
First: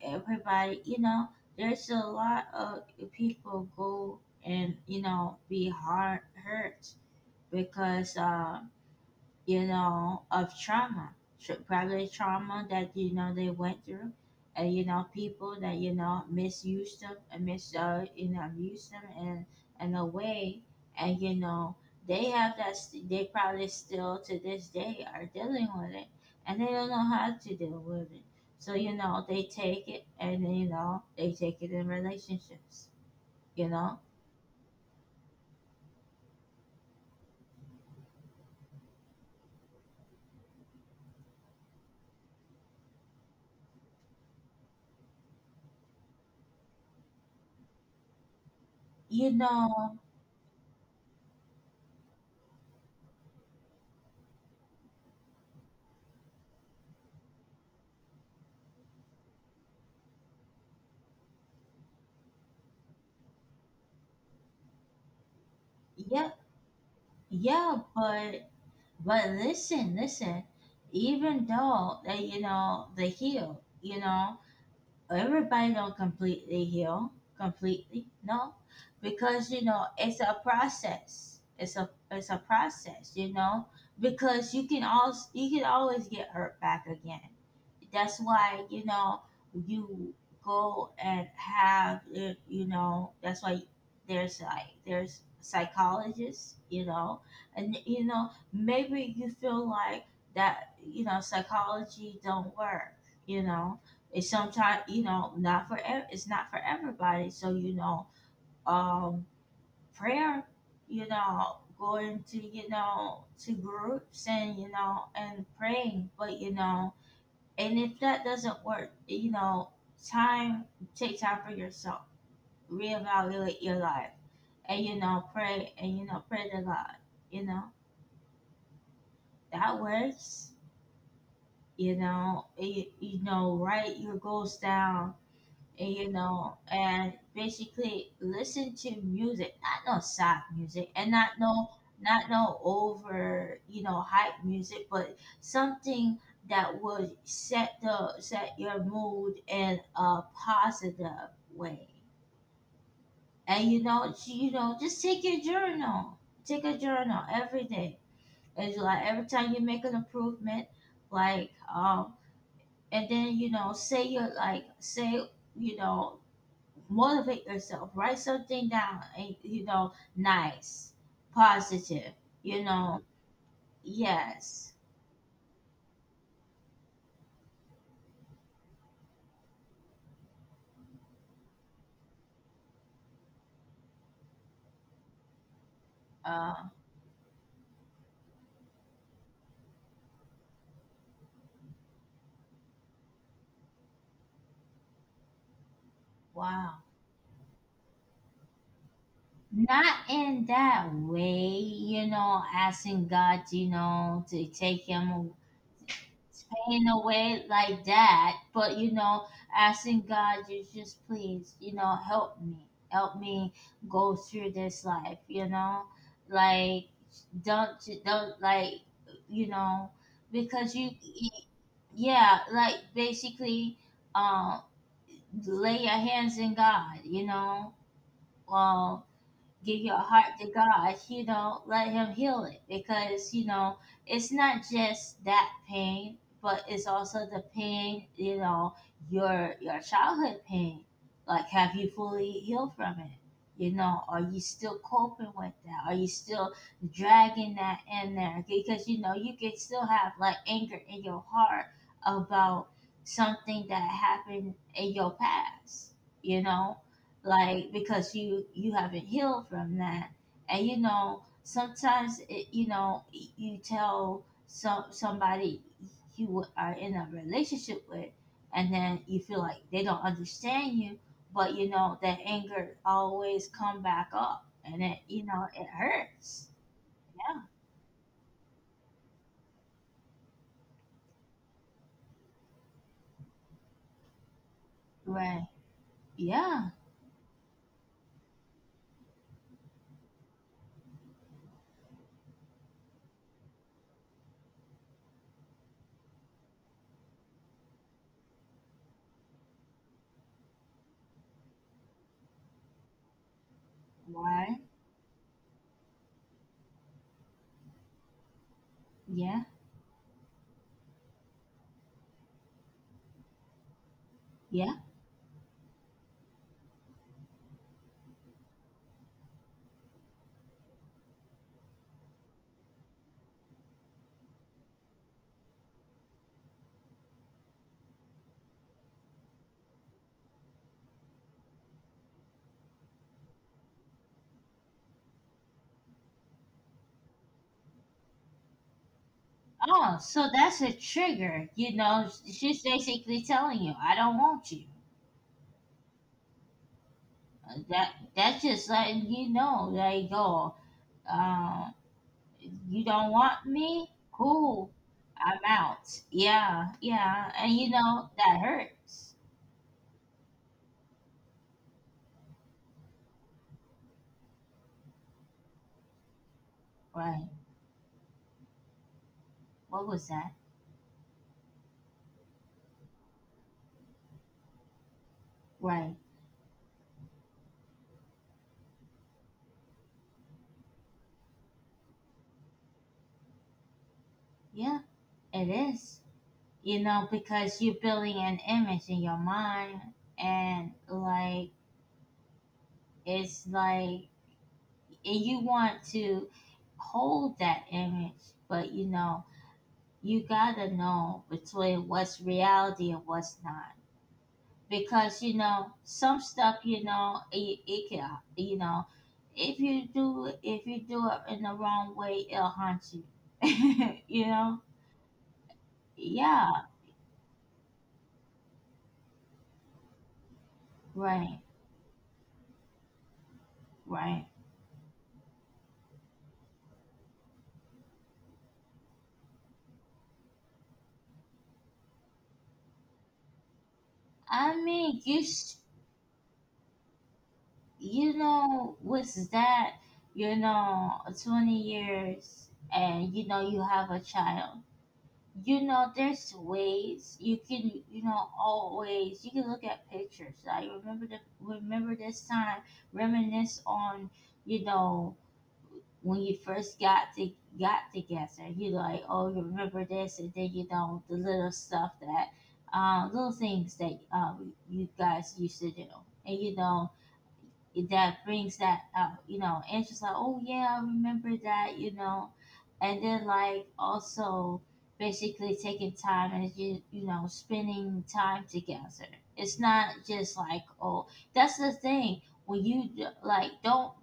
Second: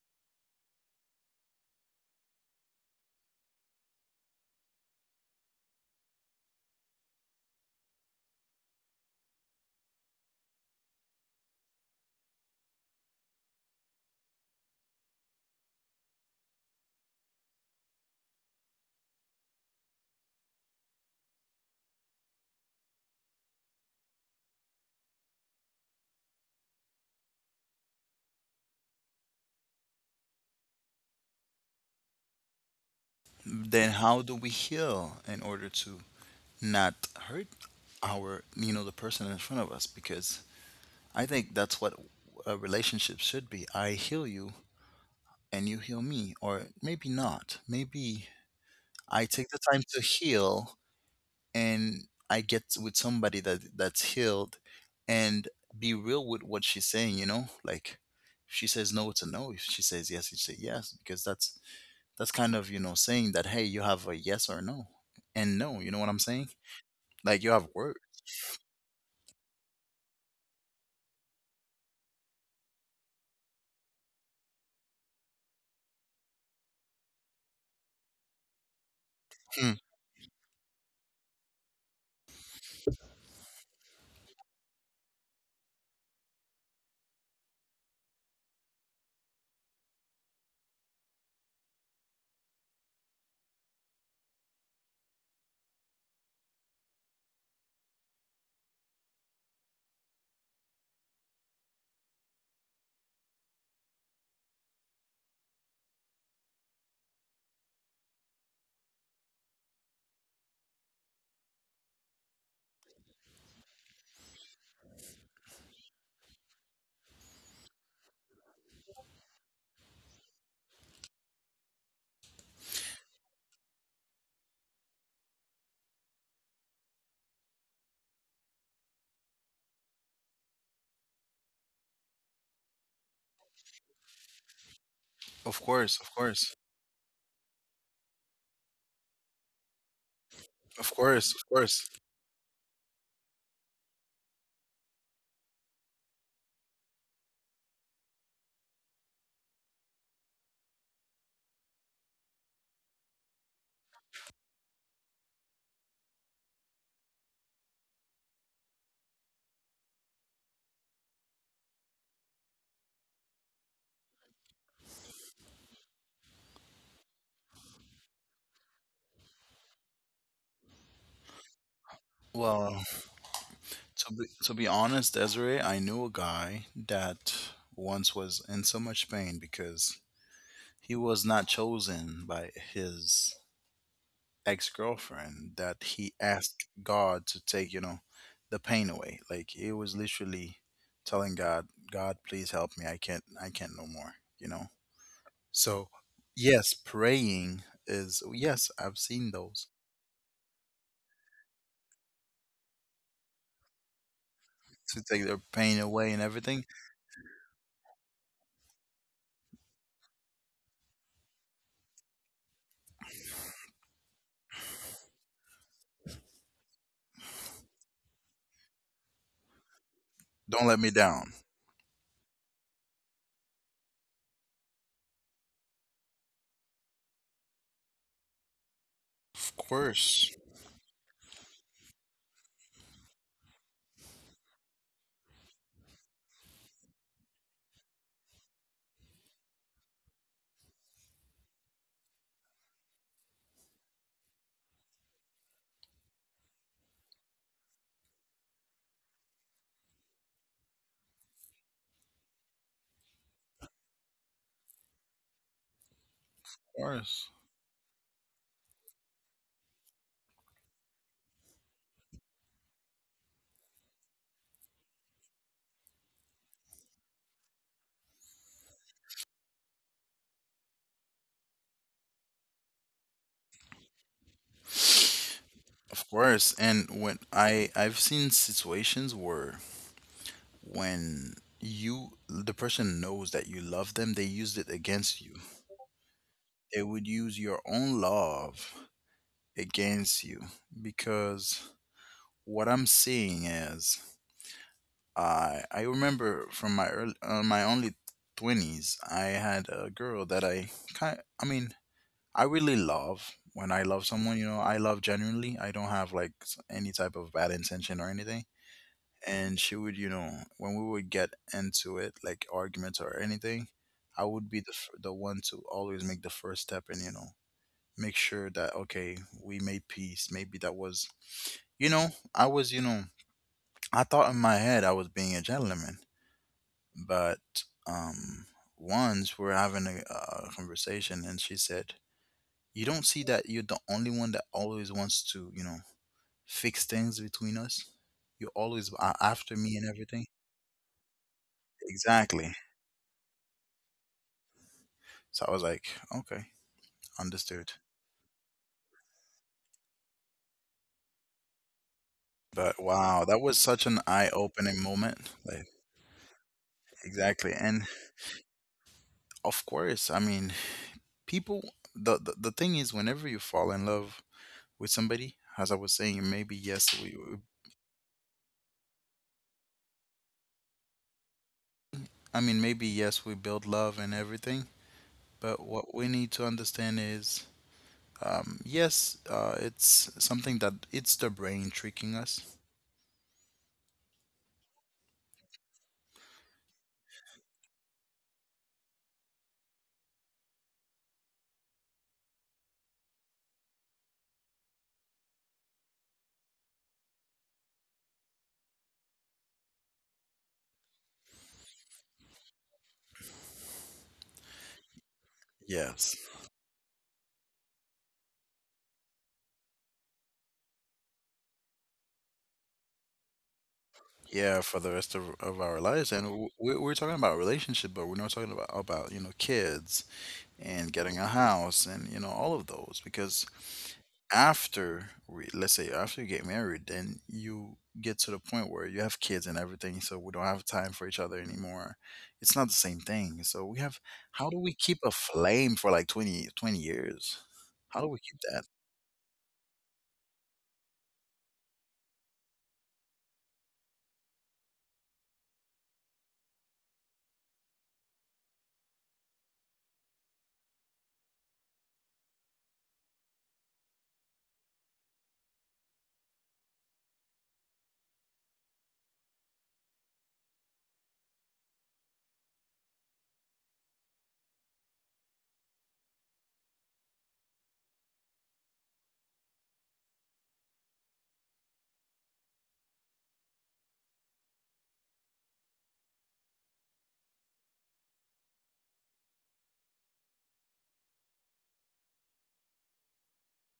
[SPEAKER 2] everybody you know there's a lot of people go and you know be hard hurt because uh you know, of trauma, tr- probably trauma that you know they went through, and you know, people that you know misused them and mis uh, you know, abused them in in a way, and you know they have that st- they probably still to this day are dealing with it, and they don't know how to deal with it. So you know they take it, and you know they take it in relationships. You
[SPEAKER 1] Then
[SPEAKER 2] know,
[SPEAKER 1] how do we heal in order to not hurt our, you know, the person in front of us? Because I think that's what a relationship should be. I heal you and you heal me. Or maybe not, maybe I
[SPEAKER 2] you
[SPEAKER 1] take the time
[SPEAKER 2] know,
[SPEAKER 1] to heal, and I get with somebody that that's healed, and be real with what she's saying. You know, like, if she says no, it's a no, if she says yes, it's a yes. Because that's that's kind of, you know, saying that, hey, you have a yes or no, and no, you know what I'm
[SPEAKER 2] yeah,
[SPEAKER 1] saying? Like, you have
[SPEAKER 2] yeah,
[SPEAKER 1] work.
[SPEAKER 2] but But listen, listen, even though they, you know, they heal, you know, everybody don't completely heal completely. No. Because you know it's a process, it's a it's a process, you know. Because you can also you can always get hurt back again. That's why you know you go and have uh, you know, that's why there's like there's psychologists, you know, and you know maybe you feel like that you know psychology don't work, you know, it's sometimes you know not for ev- it's not for everybody, so you know um prayer, you know, going to you know to groups, and you know and praying, but you know and if that doesn't work, you know, time, take time for yourself, reevaluate your life, and you know pray, and you know pray to God, you know. That works. You know you, you know write your goals down,
[SPEAKER 1] Of
[SPEAKER 2] you
[SPEAKER 1] course, of
[SPEAKER 2] know,
[SPEAKER 1] course,
[SPEAKER 2] and basically listen to music, not no soft music, and
[SPEAKER 1] of
[SPEAKER 2] not
[SPEAKER 1] course, of
[SPEAKER 2] no
[SPEAKER 1] course.
[SPEAKER 2] not no over you know hype music, but something that would set the set your mood in a positive way. And you know, j- you know, just take your journal, take a journal every day. It's like every time you make an improvement, like um, and then you know, say you're like say you know motivate yourself. Write something down, and, you know, nice, positive. You
[SPEAKER 1] Well,
[SPEAKER 2] know,
[SPEAKER 1] to be, to
[SPEAKER 2] yes.
[SPEAKER 1] be honest, Desiree, I knew a guy that once was in so much pain because he was not chosen by his ex girlfriend that he
[SPEAKER 2] Uh,
[SPEAKER 1] asked God to take, you know, the pain away. Like, he was literally telling God, God, please help me. I can't, I can't no more, you know? So,
[SPEAKER 2] wow.
[SPEAKER 1] yes, praying is, yes, I've seen those,
[SPEAKER 2] Not in that way, you know, asking God, you know, to take
[SPEAKER 1] to
[SPEAKER 2] him
[SPEAKER 1] take their pain away and everything.
[SPEAKER 2] in a way like that, but you know, asking God, you just please, you know, help me, help me go through this life, you know, like don't don't like you know
[SPEAKER 1] Don't
[SPEAKER 2] because
[SPEAKER 1] let
[SPEAKER 2] you
[SPEAKER 1] me down.
[SPEAKER 2] yeah, like basically um lay your hands in God, you know, um,
[SPEAKER 1] Of
[SPEAKER 2] give your heart
[SPEAKER 1] course,
[SPEAKER 2] to God, you know, let Him heal it, because, you know, it's not just that pain, but it's also the pain, you know, your your childhood pain. Like, have you fully healed from it? You know, are you still coping with that? Are you still dragging that in there? Because, you know, you can still have like anger in your heart about something that happened in your past, you
[SPEAKER 1] of
[SPEAKER 2] know?
[SPEAKER 1] course,
[SPEAKER 2] Like because you you haven't healed from that, and you know sometimes it, you know, y- you tell some somebody you w- are in a relationship with, and then you feel like they don't understand you, but you know that anger always come back up, and it you know it
[SPEAKER 1] of
[SPEAKER 2] hurts.
[SPEAKER 1] course. And when
[SPEAKER 2] Yeah,
[SPEAKER 1] I I've seen situations where when you, the person knows that you love them, they used it against
[SPEAKER 2] right.
[SPEAKER 1] you.
[SPEAKER 2] Yeah,
[SPEAKER 1] They would use your own love against you. Because what I'm seeing is, I I remember from my early uh, my only twenties, I had a girl that I kind I mean, I really love, when I love someone,
[SPEAKER 2] why?
[SPEAKER 1] you know, I love genuinely. I don't have like s- any type of bad intention or anything.
[SPEAKER 2] Yeah,
[SPEAKER 1] And she would, you know, when we would get into it, like arguments or anything, I would
[SPEAKER 2] yeah.
[SPEAKER 1] be the, f- the one to always make the first step and, you know, make sure that, okay, we made peace. Maybe that was, you know, I was, you know, I thought in my head I was being a gentleman. But, um, once we are having a, a conversation and she said, you don't see that you're the only one that always wants to, you know, fix things between us? You always are after me
[SPEAKER 2] Oh,
[SPEAKER 1] and
[SPEAKER 2] so
[SPEAKER 1] everything.
[SPEAKER 2] that's a trigger. You know, she's
[SPEAKER 1] Exactly.
[SPEAKER 2] basically telling you, I don't want you.
[SPEAKER 1] So I was like, okay,
[SPEAKER 2] Uh,
[SPEAKER 1] understood.
[SPEAKER 2] that that's just letting you know like go, uh, you
[SPEAKER 1] But
[SPEAKER 2] don't want
[SPEAKER 1] wow, that was
[SPEAKER 2] me,
[SPEAKER 1] such an
[SPEAKER 2] cool.
[SPEAKER 1] eye-opening
[SPEAKER 2] I'm
[SPEAKER 1] moment,
[SPEAKER 2] out.
[SPEAKER 1] like,
[SPEAKER 2] Yeah, yeah. And you
[SPEAKER 1] exactly. And
[SPEAKER 2] know that hurts,
[SPEAKER 1] of course, I mean, people, the, the the thing is, whenever you fall in love with somebody, as I was saying, maybe yes,
[SPEAKER 2] right.
[SPEAKER 1] we we-
[SPEAKER 2] What was that?
[SPEAKER 1] I mean, maybe yes, we build love and everything. But
[SPEAKER 2] Right,
[SPEAKER 1] what we need to understand is, Um, yes, uh, it's something that, it's the brain tricking us.
[SPEAKER 2] yeah. It is, you know, because you're building an image in your mind, and like it's like, and you want to hold that image, but you know you gotta know between what's reality and what's not. Because you know some
[SPEAKER 1] Yes.
[SPEAKER 2] stuff you know it, it can, you know, if you do if you do it in the wrong way, it'll haunt you. *laughs* You know,
[SPEAKER 1] Yeah, for the rest of, of our lives. And
[SPEAKER 2] yeah,
[SPEAKER 1] w- we- we're talking about relationship, but we're not talking about, about, you know, kids and
[SPEAKER 2] right,
[SPEAKER 1] getting a house and, you know, all of those. Because
[SPEAKER 2] right.
[SPEAKER 1] after, we, let's say, after you get married, then you get to the point where you have kids and everything. So we don't have time for each other anymore. It's not the same thing. So we have,
[SPEAKER 2] I
[SPEAKER 1] how do we
[SPEAKER 2] mean, you
[SPEAKER 1] keep a
[SPEAKER 2] s-
[SPEAKER 1] flame for like twenty twenty years?
[SPEAKER 2] you
[SPEAKER 1] How do we keep
[SPEAKER 2] know,
[SPEAKER 1] that?
[SPEAKER 2] what's that? You know, twenty years, and you know you have a child. You know, there's ways you can you know always you can look at pictures. I remember the, remember this time, reminisce on, you know, when you first got to got together. You like, oh, you remember this? And then you know, the little stuff that uh, little things that uh, you guys used to do, and you know it- that brings that out, you know, and she's like, oh yeah, I remember that, you know. And then like also basically taking time, and you you know spending time together. It's not just like oh, that's the thing, when you d- like don't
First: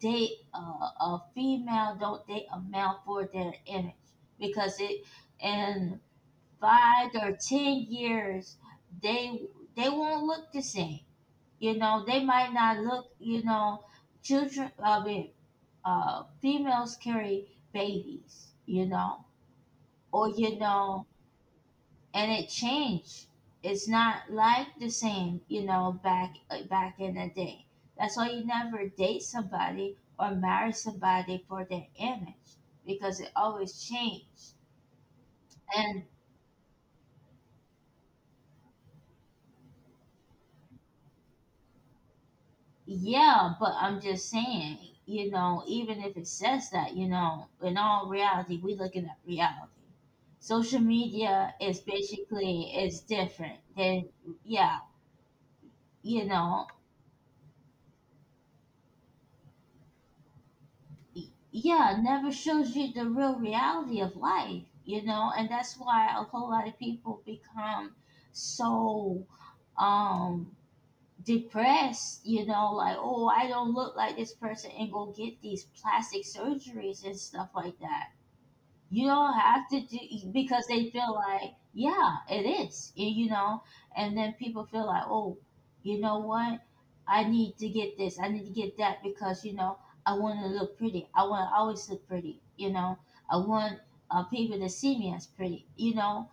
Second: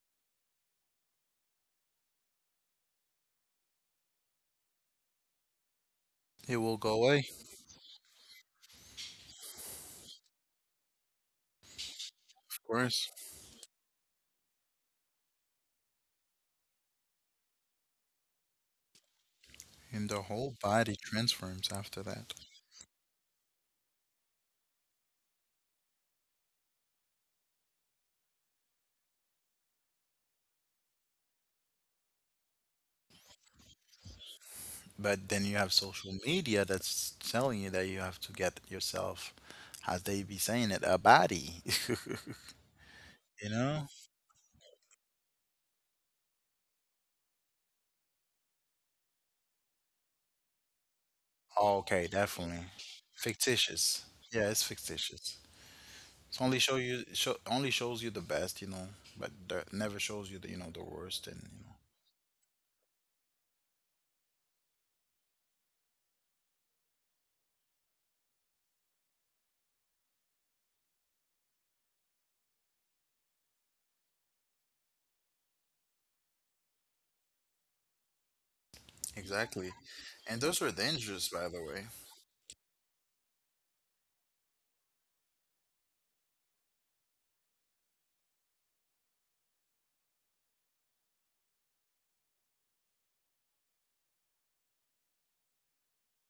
[SPEAKER 2] date a, a female, don't date a male for their image. Because it in
[SPEAKER 1] It will go
[SPEAKER 2] five
[SPEAKER 1] away,
[SPEAKER 2] or ten years they they won't look the same. You know, they might
[SPEAKER 1] of
[SPEAKER 2] not look,
[SPEAKER 1] course,
[SPEAKER 2] you know, children, I mean, uh females carry babies, you know,
[SPEAKER 1] and the
[SPEAKER 2] or
[SPEAKER 1] whole
[SPEAKER 2] you
[SPEAKER 1] body
[SPEAKER 2] know,
[SPEAKER 1] transforms after
[SPEAKER 2] and
[SPEAKER 1] that.
[SPEAKER 2] it changed. It's not like the same, you know, back uh, back in the day. That's why you never date somebody or marry somebody for their image, because it always changed
[SPEAKER 1] But then you have
[SPEAKER 2] and
[SPEAKER 1] social media that's telling you that you have to get yourself, as they be saying it, a body. *laughs* You
[SPEAKER 2] yeah, but
[SPEAKER 1] know?
[SPEAKER 2] I'm just saying, you know, even if it says that, you know, in all reality, we looking at reality. Social media
[SPEAKER 1] Oh,
[SPEAKER 2] is
[SPEAKER 1] okay, definitely.
[SPEAKER 2] basically is different
[SPEAKER 1] Fictitious.
[SPEAKER 2] than,
[SPEAKER 1] Yeah, it's
[SPEAKER 2] yeah,
[SPEAKER 1] fictitious.
[SPEAKER 2] you
[SPEAKER 1] It's only
[SPEAKER 2] know,
[SPEAKER 1] show you show only shows you the best, you know, but the, never shows you the you know the worst
[SPEAKER 2] y-
[SPEAKER 1] and you know.
[SPEAKER 2] yeah, never shows you the real reality of life, you know. And that's why a whole lot of people become so um depressed, you know, like, oh, I don't look like this person and go get these plastic surgeries and stuff like that you don't have
[SPEAKER 1] Exactly.
[SPEAKER 2] to do
[SPEAKER 1] And those
[SPEAKER 2] because
[SPEAKER 1] are
[SPEAKER 2] they feel
[SPEAKER 1] dangerous, by
[SPEAKER 2] like,
[SPEAKER 1] the way.
[SPEAKER 2] yeah, it is, y- you know. And then people feel like, oh, you know what, I need to get this, I need to get that because, you know, I want to look pretty. I want to always look pretty, you know. I want uh, people to see me as pretty, you know.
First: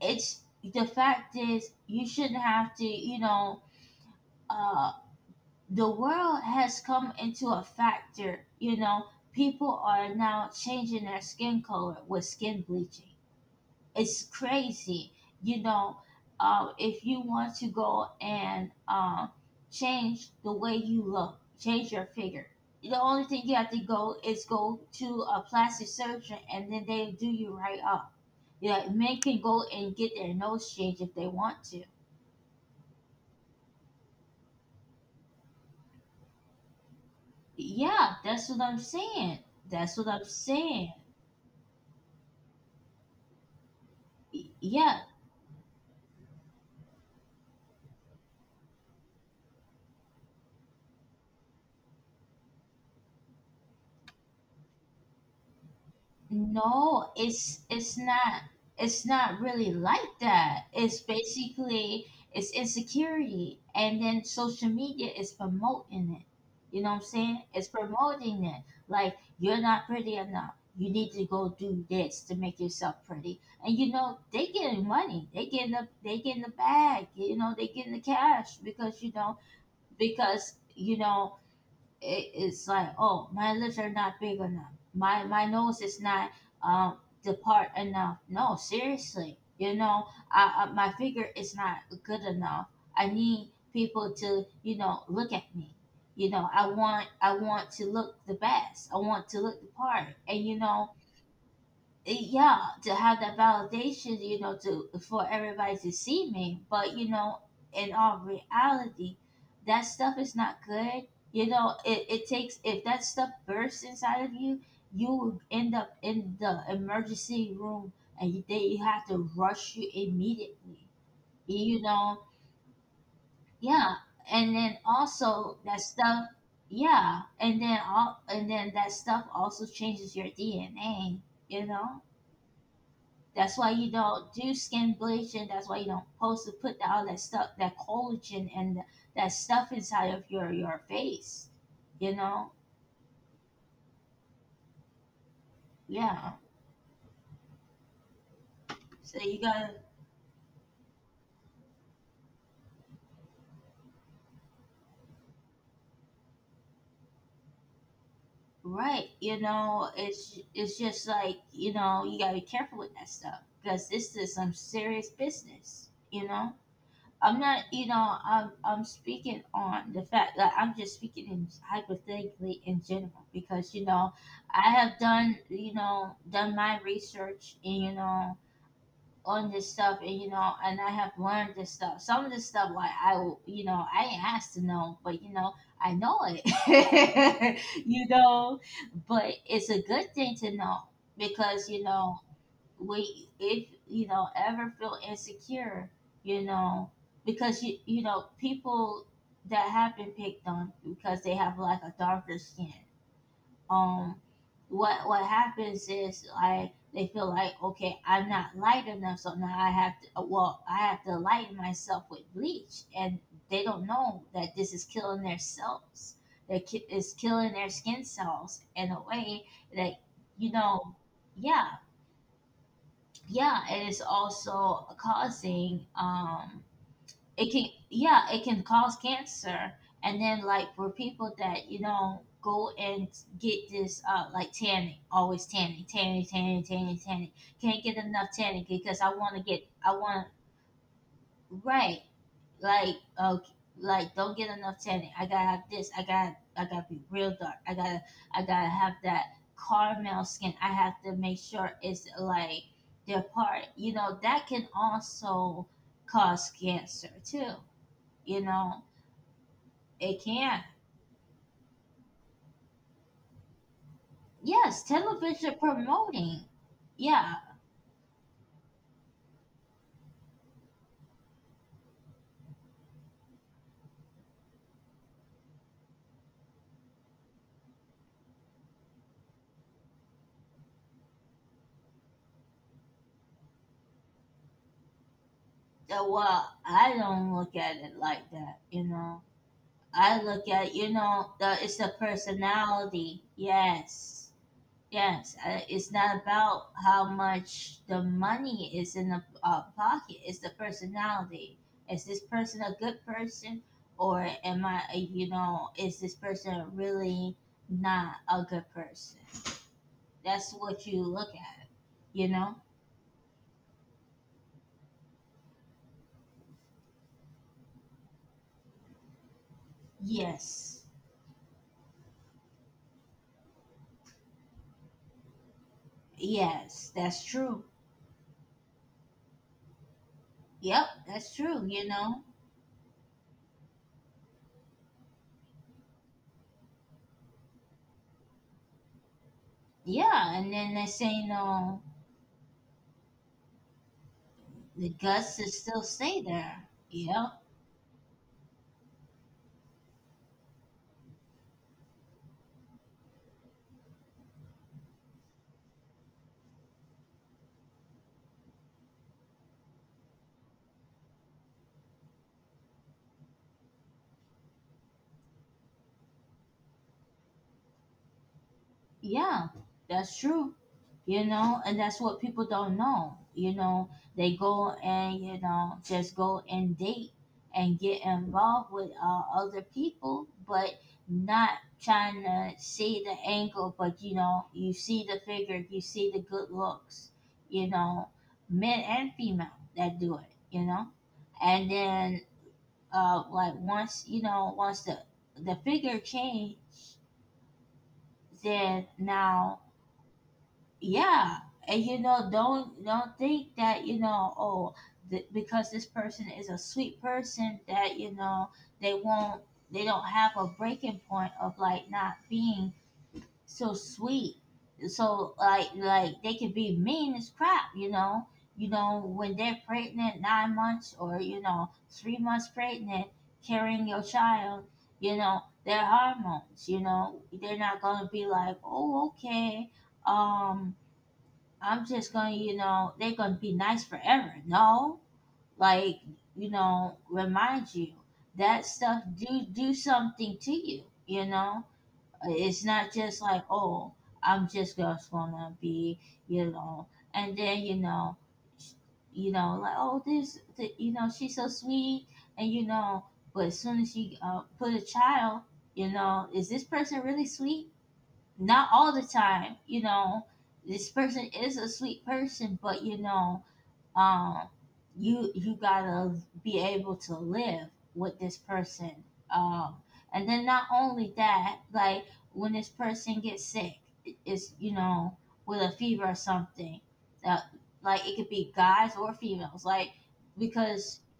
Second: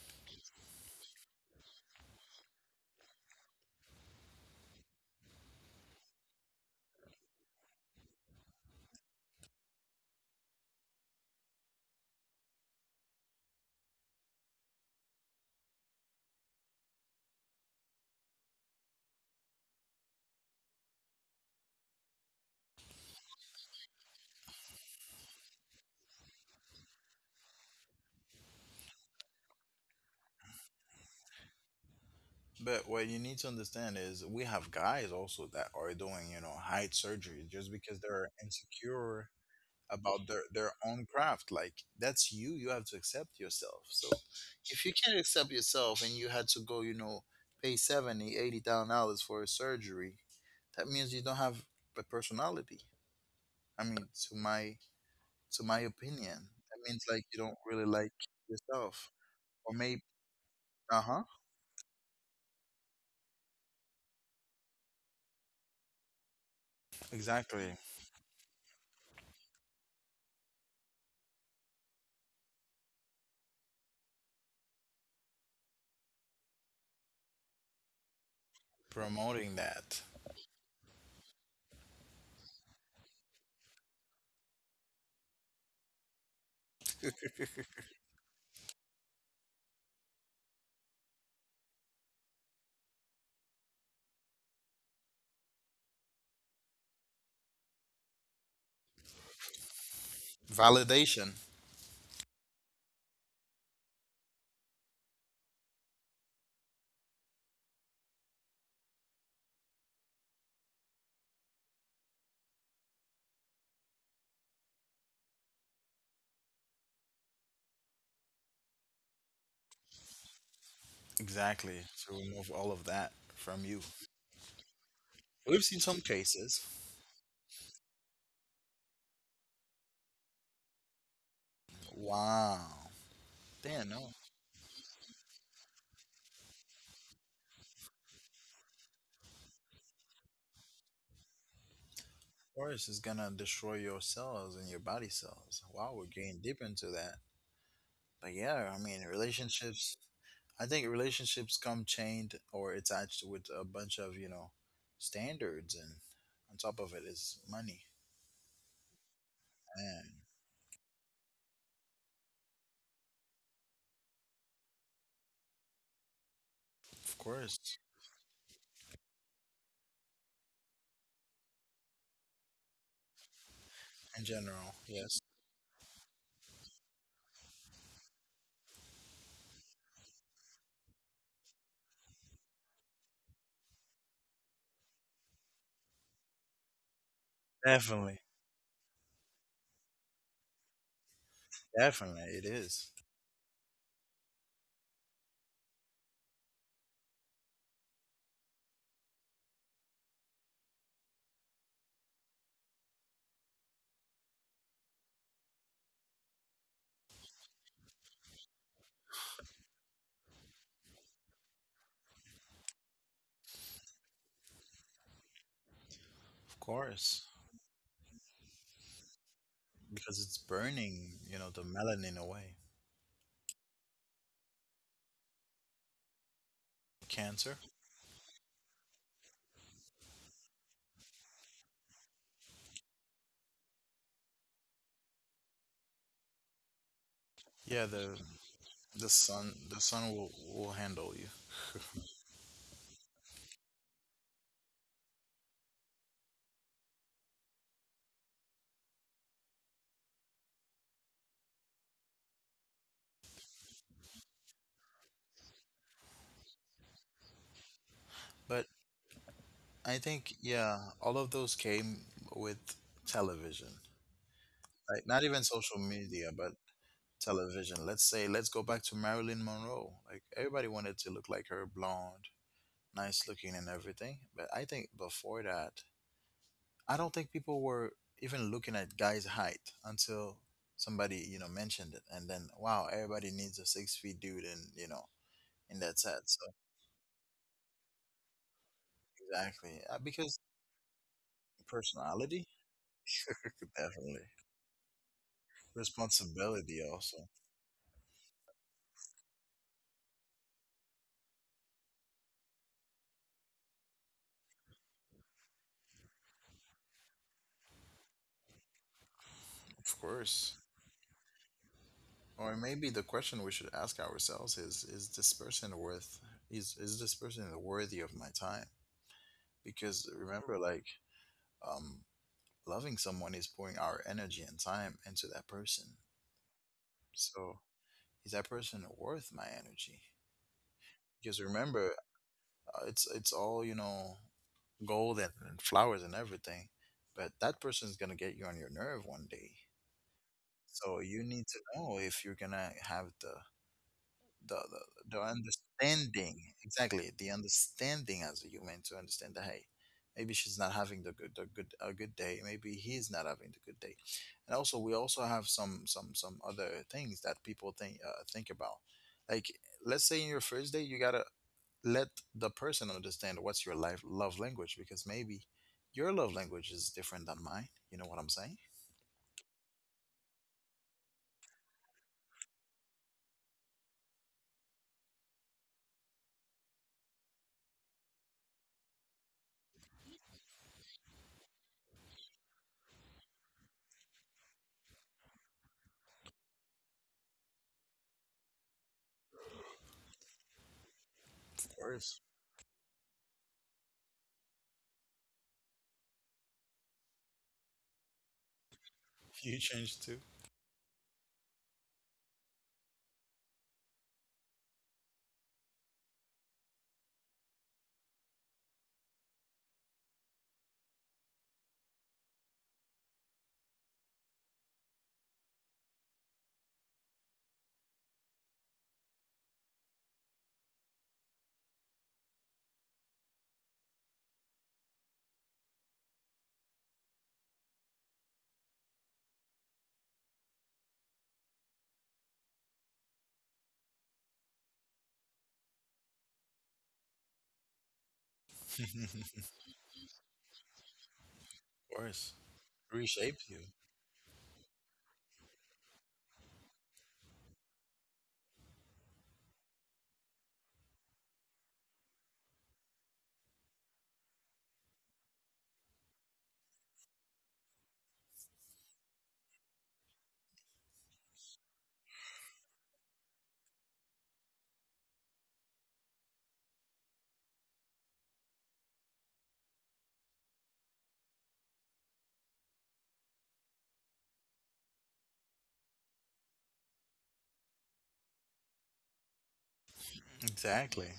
[SPEAKER 2] It's The fact is you shouldn't have to, you know. uh the world has come into a factor, you know. People are now changing their skin color with skin bleaching. It's crazy. You know, uh, if you want to go and uh, change the way you look, change your figure. The only thing you have to go is go to a plastic surgeon, and then they do you right up. Yeah, men can go and get their nose changed if they want to.
[SPEAKER 1] But what you need to understand is we have guys also that are doing, you know, height surgery just because
[SPEAKER 2] Yeah,
[SPEAKER 1] they're
[SPEAKER 2] that's what I'm
[SPEAKER 1] insecure
[SPEAKER 2] saying. That's what
[SPEAKER 1] about
[SPEAKER 2] I'm
[SPEAKER 1] their their
[SPEAKER 2] saying.
[SPEAKER 1] own craft. Like that's you. You have to accept yourself. So if you
[SPEAKER 2] Yeah,
[SPEAKER 1] can't accept yourself and you had to go, you know, pay seventy, eighty thousand dollars for a surgery, that means you don't have a personality. I mean, to my to my opinion, that means
[SPEAKER 2] no,
[SPEAKER 1] like you don't
[SPEAKER 2] it's
[SPEAKER 1] really
[SPEAKER 2] it's
[SPEAKER 1] like
[SPEAKER 2] not it's
[SPEAKER 1] yourself.
[SPEAKER 2] not
[SPEAKER 1] Or
[SPEAKER 2] really
[SPEAKER 1] maybe
[SPEAKER 2] like that. It's
[SPEAKER 1] uh-huh.
[SPEAKER 2] basically it's insecurity, and then social media is promoting it. You know what I'm saying? It's
[SPEAKER 1] Exactly.
[SPEAKER 2] promoting it. Like, you're not pretty enough. You need to go do this to make yourself pretty. And you know, they getting money. They getting the they getting the bag, you know, they getting the cash because you know
[SPEAKER 1] Promoting that.
[SPEAKER 2] because you know it, it's like, oh, my lips are not big enough, my my nose is not um the part enough. No, seriously, you know, I, I, my figure is not good enough. I need people to, you know, look at me. You know, i want i want to look the best. I want to look the part, and you know,
[SPEAKER 1] Validation.
[SPEAKER 2] yeah, to have that validation, you know, to for everybody to see me, but you know, in all reality, that stuff is not good. You know, it, it takes if that stuff bursts inside of you, you will end up in the emergency room, and you, they have to rush you immediately, you
[SPEAKER 1] Exactly.
[SPEAKER 2] know.
[SPEAKER 1] To remove all of that from you.
[SPEAKER 2] Yeah, and then also
[SPEAKER 1] We've
[SPEAKER 2] that
[SPEAKER 1] seen some
[SPEAKER 2] stuff,
[SPEAKER 1] cases.
[SPEAKER 2] yeah, and then all and then that stuff also changes your D N A, you know.
[SPEAKER 1] Wow.
[SPEAKER 2] That's why you
[SPEAKER 1] Damn, no. Of
[SPEAKER 2] don't do skin bleaching. That's why you don't supposed to put all that stuff, that collagen and that stuff inside of your your face. You know,
[SPEAKER 1] course, it's gonna destroy your cells and your body cells. Wow, we're
[SPEAKER 2] yeah.
[SPEAKER 1] getting deep into that. But yeah, I mean,
[SPEAKER 2] So you gotta
[SPEAKER 1] relationships. I think relationships come chained or attached with a bunch of you know standards, and on top of it is money.
[SPEAKER 2] right. You know,
[SPEAKER 1] And
[SPEAKER 2] it's it's just like, you know, you gotta be careful with that stuff because this is some serious business. You know.
[SPEAKER 1] of
[SPEAKER 2] I'm not,
[SPEAKER 1] course,
[SPEAKER 2] you know, I'm, I'm speaking on the fact that I'm just speaking in hypothetically in general because, you know,
[SPEAKER 1] in
[SPEAKER 2] I
[SPEAKER 1] general,
[SPEAKER 2] have
[SPEAKER 1] yes,
[SPEAKER 2] done, you know, done my research and, you know, on this stuff, and, you know, and I have learned this stuff. Some of this stuff, like, I, will- you know, I ain't asked to know, but, you know, I know it, *laughs* you
[SPEAKER 1] definitely,
[SPEAKER 2] know, but it's a good thing to know because, you know,
[SPEAKER 1] definitely, it is.
[SPEAKER 2] we if you know ever feel insecure, you know, because you you know, people that have been picked on because they have like a darker skin. um what what happens is like they feel like, okay, I'm not light enough. So now i have to uh, well i have to lighten myself with bleach, and they don't know that this is killing their cells, that
[SPEAKER 1] Of
[SPEAKER 2] ki- is
[SPEAKER 1] course.
[SPEAKER 2] killing their skin cells in a way that,
[SPEAKER 1] Because it's
[SPEAKER 2] you know.
[SPEAKER 1] burning, you know,
[SPEAKER 2] Yeah.
[SPEAKER 1] the melanin away.
[SPEAKER 2] Yeah, it is also causing, um, it can,
[SPEAKER 1] Cancer.
[SPEAKER 2] yeah, it can cause cancer. And then, like, for people that, you know, go and get this uh like tanning, always tanning, tanning, tanning, tanning, tanning, can't get
[SPEAKER 1] Yeah,
[SPEAKER 2] enough
[SPEAKER 1] the
[SPEAKER 2] tanning because i
[SPEAKER 1] the
[SPEAKER 2] want to get
[SPEAKER 1] sun
[SPEAKER 2] i
[SPEAKER 1] the
[SPEAKER 2] want
[SPEAKER 1] sun will will handle you.
[SPEAKER 2] Right. Like, okay, like, don't get enough tanning. I gotta have this. I got I gotta be real dark. I gotta I gotta have that caramel skin. I have to make sure it's like their part. You know that can also cause cancer too. You
[SPEAKER 1] But
[SPEAKER 2] know
[SPEAKER 1] I
[SPEAKER 2] it
[SPEAKER 1] think,
[SPEAKER 2] can.
[SPEAKER 1] yeah, all of those came with television.
[SPEAKER 2] Yes,
[SPEAKER 1] Like not
[SPEAKER 2] television
[SPEAKER 1] even social
[SPEAKER 2] promoting.
[SPEAKER 1] media, but
[SPEAKER 2] Yeah.
[SPEAKER 1] television. Let's say, let's go back to Marilyn Monroe. Like everybody wanted to look like her, blonde, nice looking and everything. But I think before that, I don't think people were even looking at guys' height until somebody, you know, mentioned it. And then, wow, everybody needs a six feet dude and, you know, in
[SPEAKER 2] uh,
[SPEAKER 1] that set.
[SPEAKER 2] Well,
[SPEAKER 1] So,
[SPEAKER 2] I don't look at it like that. You know,
[SPEAKER 1] exactly. Uh,
[SPEAKER 2] I look
[SPEAKER 1] Because
[SPEAKER 2] at, you know, the, it's the
[SPEAKER 1] personality,
[SPEAKER 2] personality.
[SPEAKER 1] *laughs*
[SPEAKER 2] Yes.
[SPEAKER 1] definitely.
[SPEAKER 2] Yes, uh, it's not about
[SPEAKER 1] Responsibility
[SPEAKER 2] how
[SPEAKER 1] also.
[SPEAKER 2] much the money is in the uh, pocket. It's the personality. Is this person a good person, or am I? uh, You know, is this person really not a good person?
[SPEAKER 1] Of
[SPEAKER 2] That's
[SPEAKER 1] course.
[SPEAKER 2] what you look at. You know.
[SPEAKER 1] Or maybe the question we should ask ourselves is is this person worth is is this person worthy of my time? Because remember,
[SPEAKER 2] Yes.
[SPEAKER 1] like, um loving someone is pouring our energy and time into that person.
[SPEAKER 2] Yes, that's true.
[SPEAKER 1] So is that person worth my energy?
[SPEAKER 2] Yep, that's
[SPEAKER 1] Because
[SPEAKER 2] true. You
[SPEAKER 1] remember,
[SPEAKER 2] know.
[SPEAKER 1] uh, it's it's all, you know, gold and, and flowers and everything, but that person's gonna get you on your nerve one day.
[SPEAKER 2] Yeah, and then they
[SPEAKER 1] So
[SPEAKER 2] say
[SPEAKER 1] you need to
[SPEAKER 2] no.
[SPEAKER 1] know if you're gonna have the the,
[SPEAKER 2] The
[SPEAKER 1] the the
[SPEAKER 2] guts is still stay
[SPEAKER 1] understanding,
[SPEAKER 2] there.
[SPEAKER 1] exactly, the
[SPEAKER 2] Yep.
[SPEAKER 1] understanding as a human to understand that, hey, maybe she's not having the good the good a good day, maybe he's not having the good day. And also we also have some some some other things that people think uh, think about, like, let's say in your first day you gotta let the person understand what's your life love language, because maybe your love language is different than mine. You know what I'm saying?
[SPEAKER 2] Yeah, that's true. You know, and that's what people don't know. You know, they go and, you know, just go and date and get involved with uh, other people, but not trying to see the angle. But, you know, you see the figure, you see the good looks, you know, men and female that do it, you know? And
[SPEAKER 1] Of
[SPEAKER 2] then,
[SPEAKER 1] course.
[SPEAKER 2] uh, like, once, you know, once the, the figure change, then now,
[SPEAKER 1] You change too.
[SPEAKER 2] yeah, and you know, don't don't think that, you know, oh, th- because this person is a sweet person, that you know they won't they don't have a breaking point of like not being so sweet. So like, like they can be mean as crap, you know. You know, when they're pregnant nine months, or you know, three months pregnant, carrying your child, you know their hormones, you know they're not gonna be like, oh, okay, um I'm just gonna, you know, they're gonna be nice forever. No, like, you know, remind you that stuff do do something to you. You know,
[SPEAKER 1] Of course.
[SPEAKER 2] it's not just
[SPEAKER 1] Reshape
[SPEAKER 2] like,
[SPEAKER 1] you.
[SPEAKER 2] oh, I'm just just gonna be, you know, and then you know, sh- you know, like, oh, this, th- you know, she's so sweet, and you know, but as soon as you uh, put a child, you know, is this person really sweet? Not all the time, you know. This person is a sweet person, but you know, um, you you gotta be able to live with this person. Um, and then not only that, like, when this person gets sick, i- it's you know, with a fever or something, that like, it could be guys or females, like, because
[SPEAKER 1] Exactly.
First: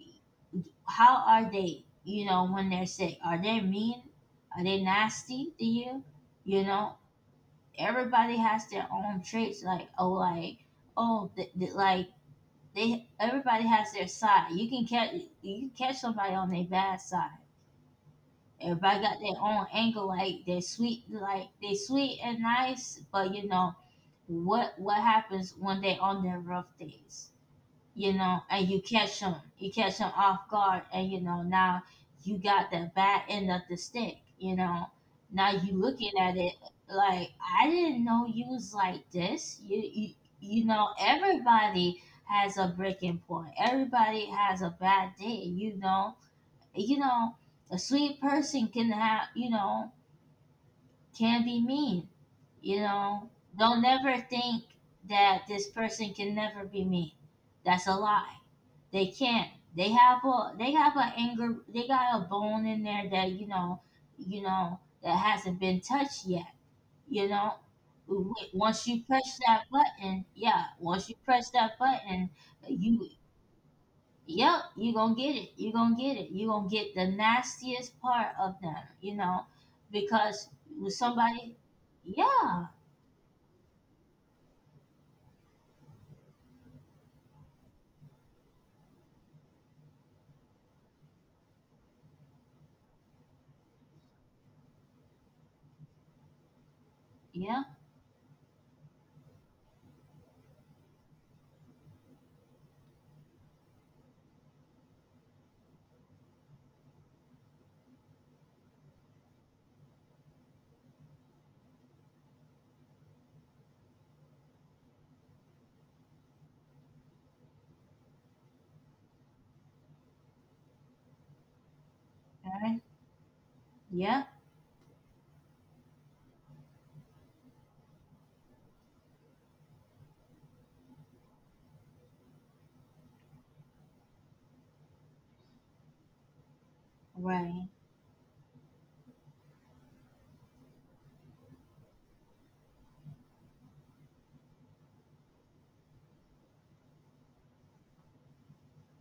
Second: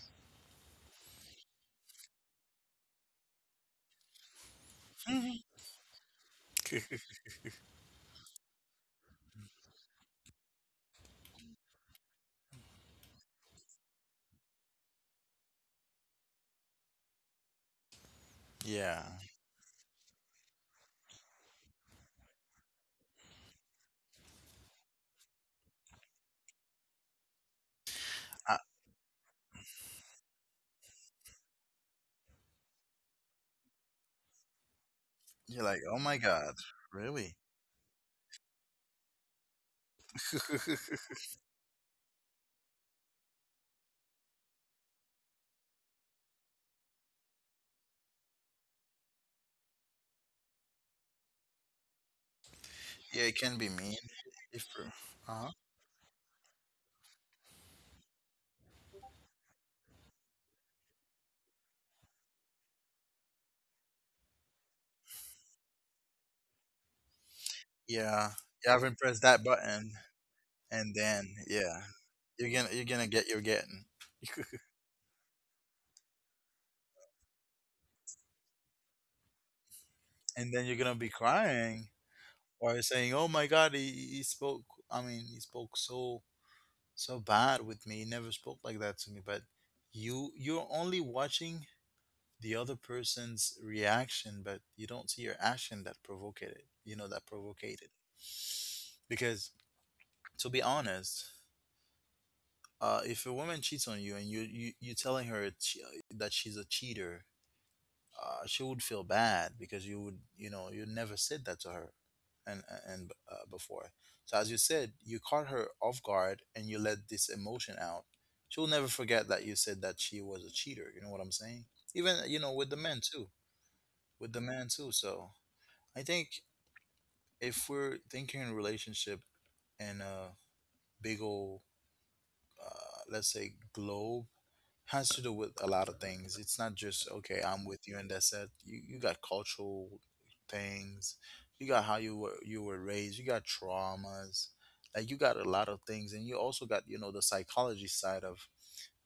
[SPEAKER 2] how are they, you know, when they're sick? Are they mean? Are they nasty to you? You know,
[SPEAKER 1] *laughs*
[SPEAKER 2] everybody has their own traits, like, oh, like, oh, th- th- like, they everybody has their side. You can catch you can catch somebody on their bad side. Everybody
[SPEAKER 1] Yeah.
[SPEAKER 2] got their own angle, like, they're sweet, like they sweet and nice, but you know, what what happens when they on their rough days, you know,
[SPEAKER 1] Uh,
[SPEAKER 2] and you catch them, you catch them off guard, and you know, now you got the bad end of the stick. You know, now
[SPEAKER 1] you're
[SPEAKER 2] you
[SPEAKER 1] like, oh
[SPEAKER 2] looking
[SPEAKER 1] my
[SPEAKER 2] at it
[SPEAKER 1] God,
[SPEAKER 2] like,
[SPEAKER 1] really?
[SPEAKER 2] I didn't know you was like this. You you, you know,
[SPEAKER 1] *laughs*
[SPEAKER 2] everybody has a breaking point. Everybody has a bad day. You know, you know a sweet person can have, you know, can be mean. You
[SPEAKER 1] Yeah,
[SPEAKER 2] know,
[SPEAKER 1] it can be
[SPEAKER 2] don't
[SPEAKER 1] mean.
[SPEAKER 2] never think
[SPEAKER 1] If,
[SPEAKER 2] that
[SPEAKER 1] uh-huh.
[SPEAKER 2] this person can never be mean. That's a lie. They can't. They have a they have an anger. They got a bone in there that you know, you know that hasn't been touched yet. You know, W-
[SPEAKER 1] Yeah, you
[SPEAKER 2] once you
[SPEAKER 1] haven't pressed
[SPEAKER 2] press
[SPEAKER 1] that
[SPEAKER 2] that
[SPEAKER 1] button,
[SPEAKER 2] button, yeah.
[SPEAKER 1] and
[SPEAKER 2] Once you
[SPEAKER 1] then
[SPEAKER 2] press that
[SPEAKER 1] yeah,
[SPEAKER 2] button,
[SPEAKER 1] you're gonna you're
[SPEAKER 2] you
[SPEAKER 1] gonna get your getting, *laughs*
[SPEAKER 2] yep, you gonna get it. You gonna get it. You gonna get the nastiest part of them, you know, because
[SPEAKER 1] and then you're
[SPEAKER 2] with
[SPEAKER 1] gonna be
[SPEAKER 2] somebody,
[SPEAKER 1] crying
[SPEAKER 2] yeah,
[SPEAKER 1] or saying, "Oh my God, he, he spoke. I mean, he spoke so so bad with me. He never spoke like that to me." But you you're only watching the other person's reaction, but you don't see your action that provoked it. You know that
[SPEAKER 2] yeah,
[SPEAKER 1] provoked it. Because to be honest, uh, if a woman cheats on you and you you you telling her she, that she's a cheater, uh, she would feel bad because you would you know you never said that to her, and and uh, before. So as you said, you caught her off guard and you let this emotion out. She will never forget that you said that she was a cheater. You know what I'm saying? Even you know with
[SPEAKER 2] right,
[SPEAKER 1] the men too.
[SPEAKER 2] yeah,
[SPEAKER 1] With the man too. So I think if we're thinking in relationship in a big old, uh, let's say, globe, has to do with a lot of things. It's not just okay, I'm
[SPEAKER 2] right,
[SPEAKER 1] with you and that's it. You you got cultural things, you got how you were you were raised, you got traumas, like you got a lot of things, and you also got, you know, the psychology side of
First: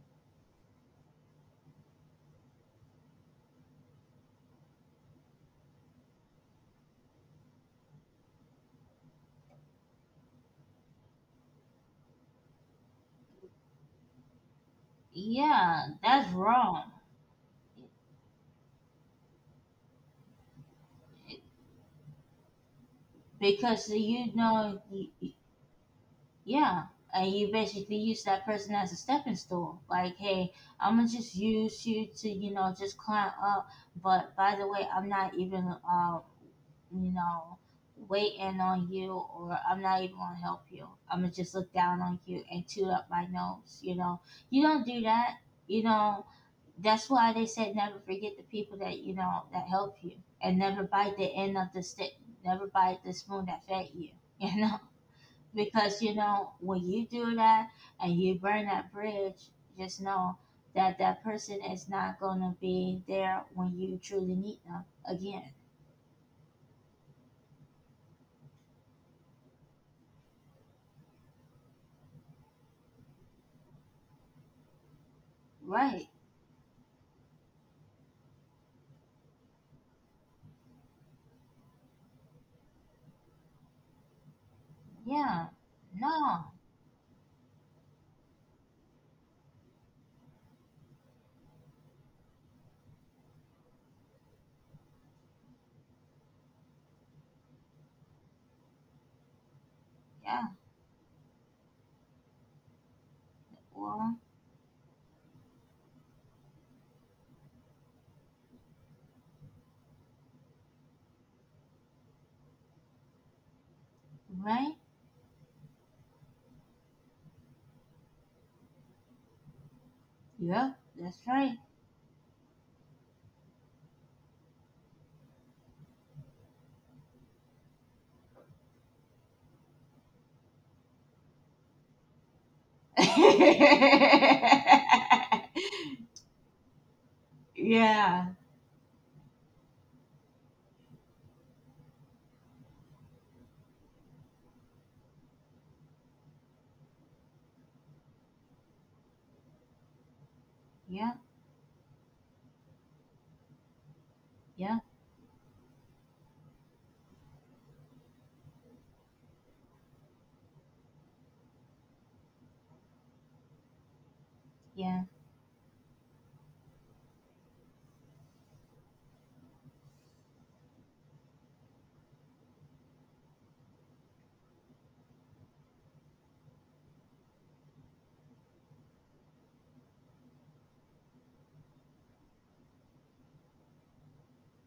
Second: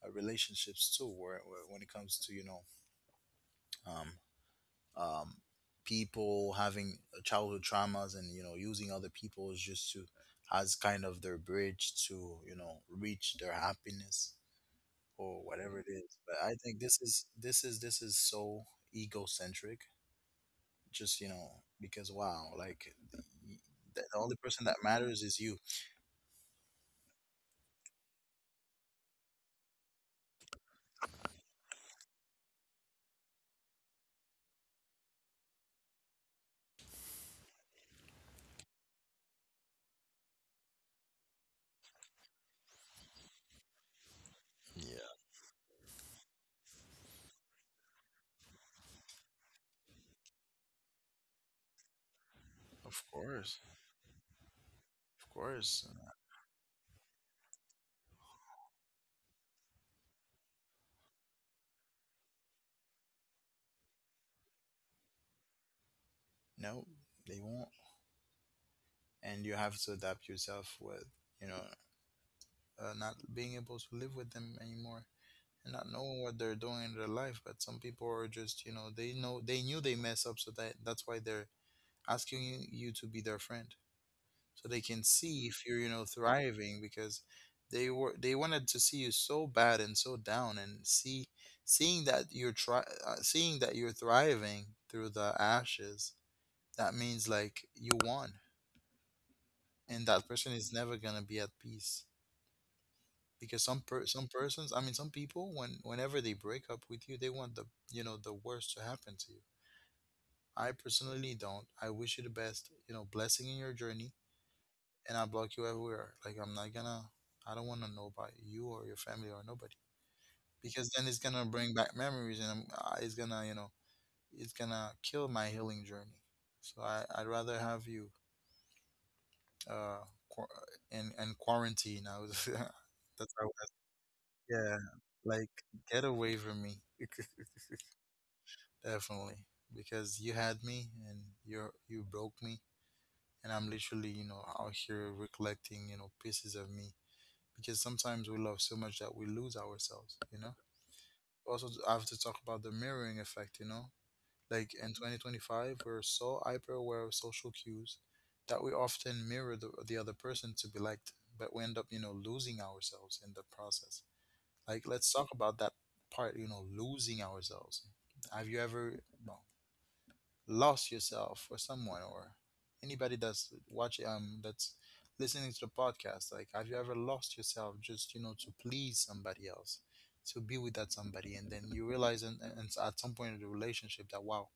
[SPEAKER 1] uh, relationships too, where, where when it comes to, you know, um, um, people having childhood traumas and, you know, using other people is just to, as kind of their bridge to, you know, reach their happiness or whatever it
[SPEAKER 2] yeah,
[SPEAKER 1] is. But
[SPEAKER 2] that's
[SPEAKER 1] I think
[SPEAKER 2] wrong.
[SPEAKER 1] this is this is this is so egocentric. Just, you know, because, wow, like, y-
[SPEAKER 2] Because
[SPEAKER 1] the the only
[SPEAKER 2] you
[SPEAKER 1] person that
[SPEAKER 2] know,
[SPEAKER 1] matters is you.
[SPEAKER 2] yeah, and you basically use that person as a stepping stool. Like, hey, I'm gonna just use you to, you know, just climb up. But by the way, I'm not even, uh, you know, waiting on you, or I'm not even gonna help you. I'm gonna just look down on you and toot up my nose. You know, you don't do
[SPEAKER 1] Yeah.
[SPEAKER 2] that. You know, that's why they said never forget the people that you know that help you, and never bite the end of the stick. Never bite
[SPEAKER 1] Of
[SPEAKER 2] the spoon that
[SPEAKER 1] course,
[SPEAKER 2] fed you. *laughs* You know,
[SPEAKER 1] of course.
[SPEAKER 2] because you
[SPEAKER 1] Uh,
[SPEAKER 2] know when you do that and you burn that bridge, just know that that person is not going to be there when you truly need them again.
[SPEAKER 1] No, they won't. And you have to adapt yourself with, you know, uh, not being able to live with them anymore, and not
[SPEAKER 2] Right.
[SPEAKER 1] knowing what they're doing in their life. But some people are just, you know, they know they knew they mess up, so that that's why they're asking you, you to be their friend, so they can
[SPEAKER 2] Yeah.
[SPEAKER 1] see if you're, you know,
[SPEAKER 2] No.
[SPEAKER 1] thriving, because they were they wanted to see you so bad and so down, and see seeing that you're try uh, seeing that you're thriving through the ashes. That means like you won, and that
[SPEAKER 2] Yeah.
[SPEAKER 1] person is never gonna be at peace. Because some per-
[SPEAKER 2] Well.
[SPEAKER 1] some persons I mean some people, when whenever they break up with you, they want the you know the worst to happen to you. I personally don't. I wish you the best, you know, blessing in your journey,
[SPEAKER 2] Right.
[SPEAKER 1] and I block you everywhere. Like, I'm not gonna I don't want to know about you or your family or nobody,
[SPEAKER 2] Yep,
[SPEAKER 1] because then
[SPEAKER 2] that's
[SPEAKER 1] it's gonna
[SPEAKER 2] right.
[SPEAKER 1] bring back memories and I'm- uh, it's gonna you know it's gonna kill my healing journey. So I, I'd rather have you, uh quar- in, in quarantine, I was. *laughs* That's how. Yeah, like, get
[SPEAKER 2] *laughs*
[SPEAKER 1] away from me. *laughs*
[SPEAKER 2] Yeah,
[SPEAKER 1] Definitely. Because you had me and you're you broke me, and I'm literally, you know, out here recollecting, you know, pieces of me. Because sometimes we love so much that we lose ourselves, you know?
[SPEAKER 2] yeah,
[SPEAKER 1] Also I have to talk about the mirroring effect, you know?
[SPEAKER 2] yeah,
[SPEAKER 1] Like in twenty twenty five we're so hyper aware of social cues that we often mirror the, the other person to be liked, but we end up, you know, losing ourselves in the process. Like,
[SPEAKER 2] yeah,
[SPEAKER 1] let's talk about that part, you know, losing ourselves. Have you ever no, lost yourself or someone or anybody that's watching, um, that's listening to the podcast? Like, have you ever lost yourself just, you know, to please somebody else, to be with that somebody? And then you realize and, and at some point in the relationship that, wow,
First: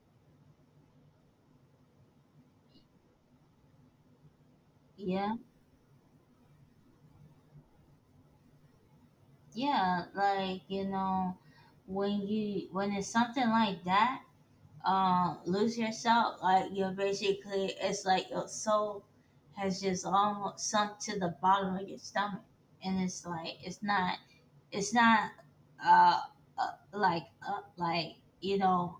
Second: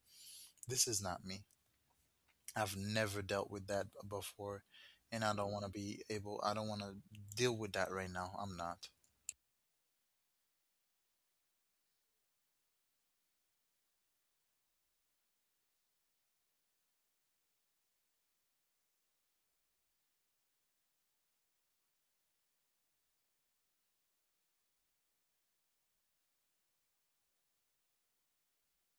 [SPEAKER 1] this is not me. I've never dealt with that before. And
[SPEAKER 2] yeah,
[SPEAKER 1] I don't want to be able, I don't want to deal with that right now. I'm not.
[SPEAKER 2] yeah. Like, you know, when you when it's something like that, um lose yourself, like, you're basically, it's like your soul has just almost sunk to the bottom of your stomach, and it's like, it's not it's not uh, uh like uh, like you know,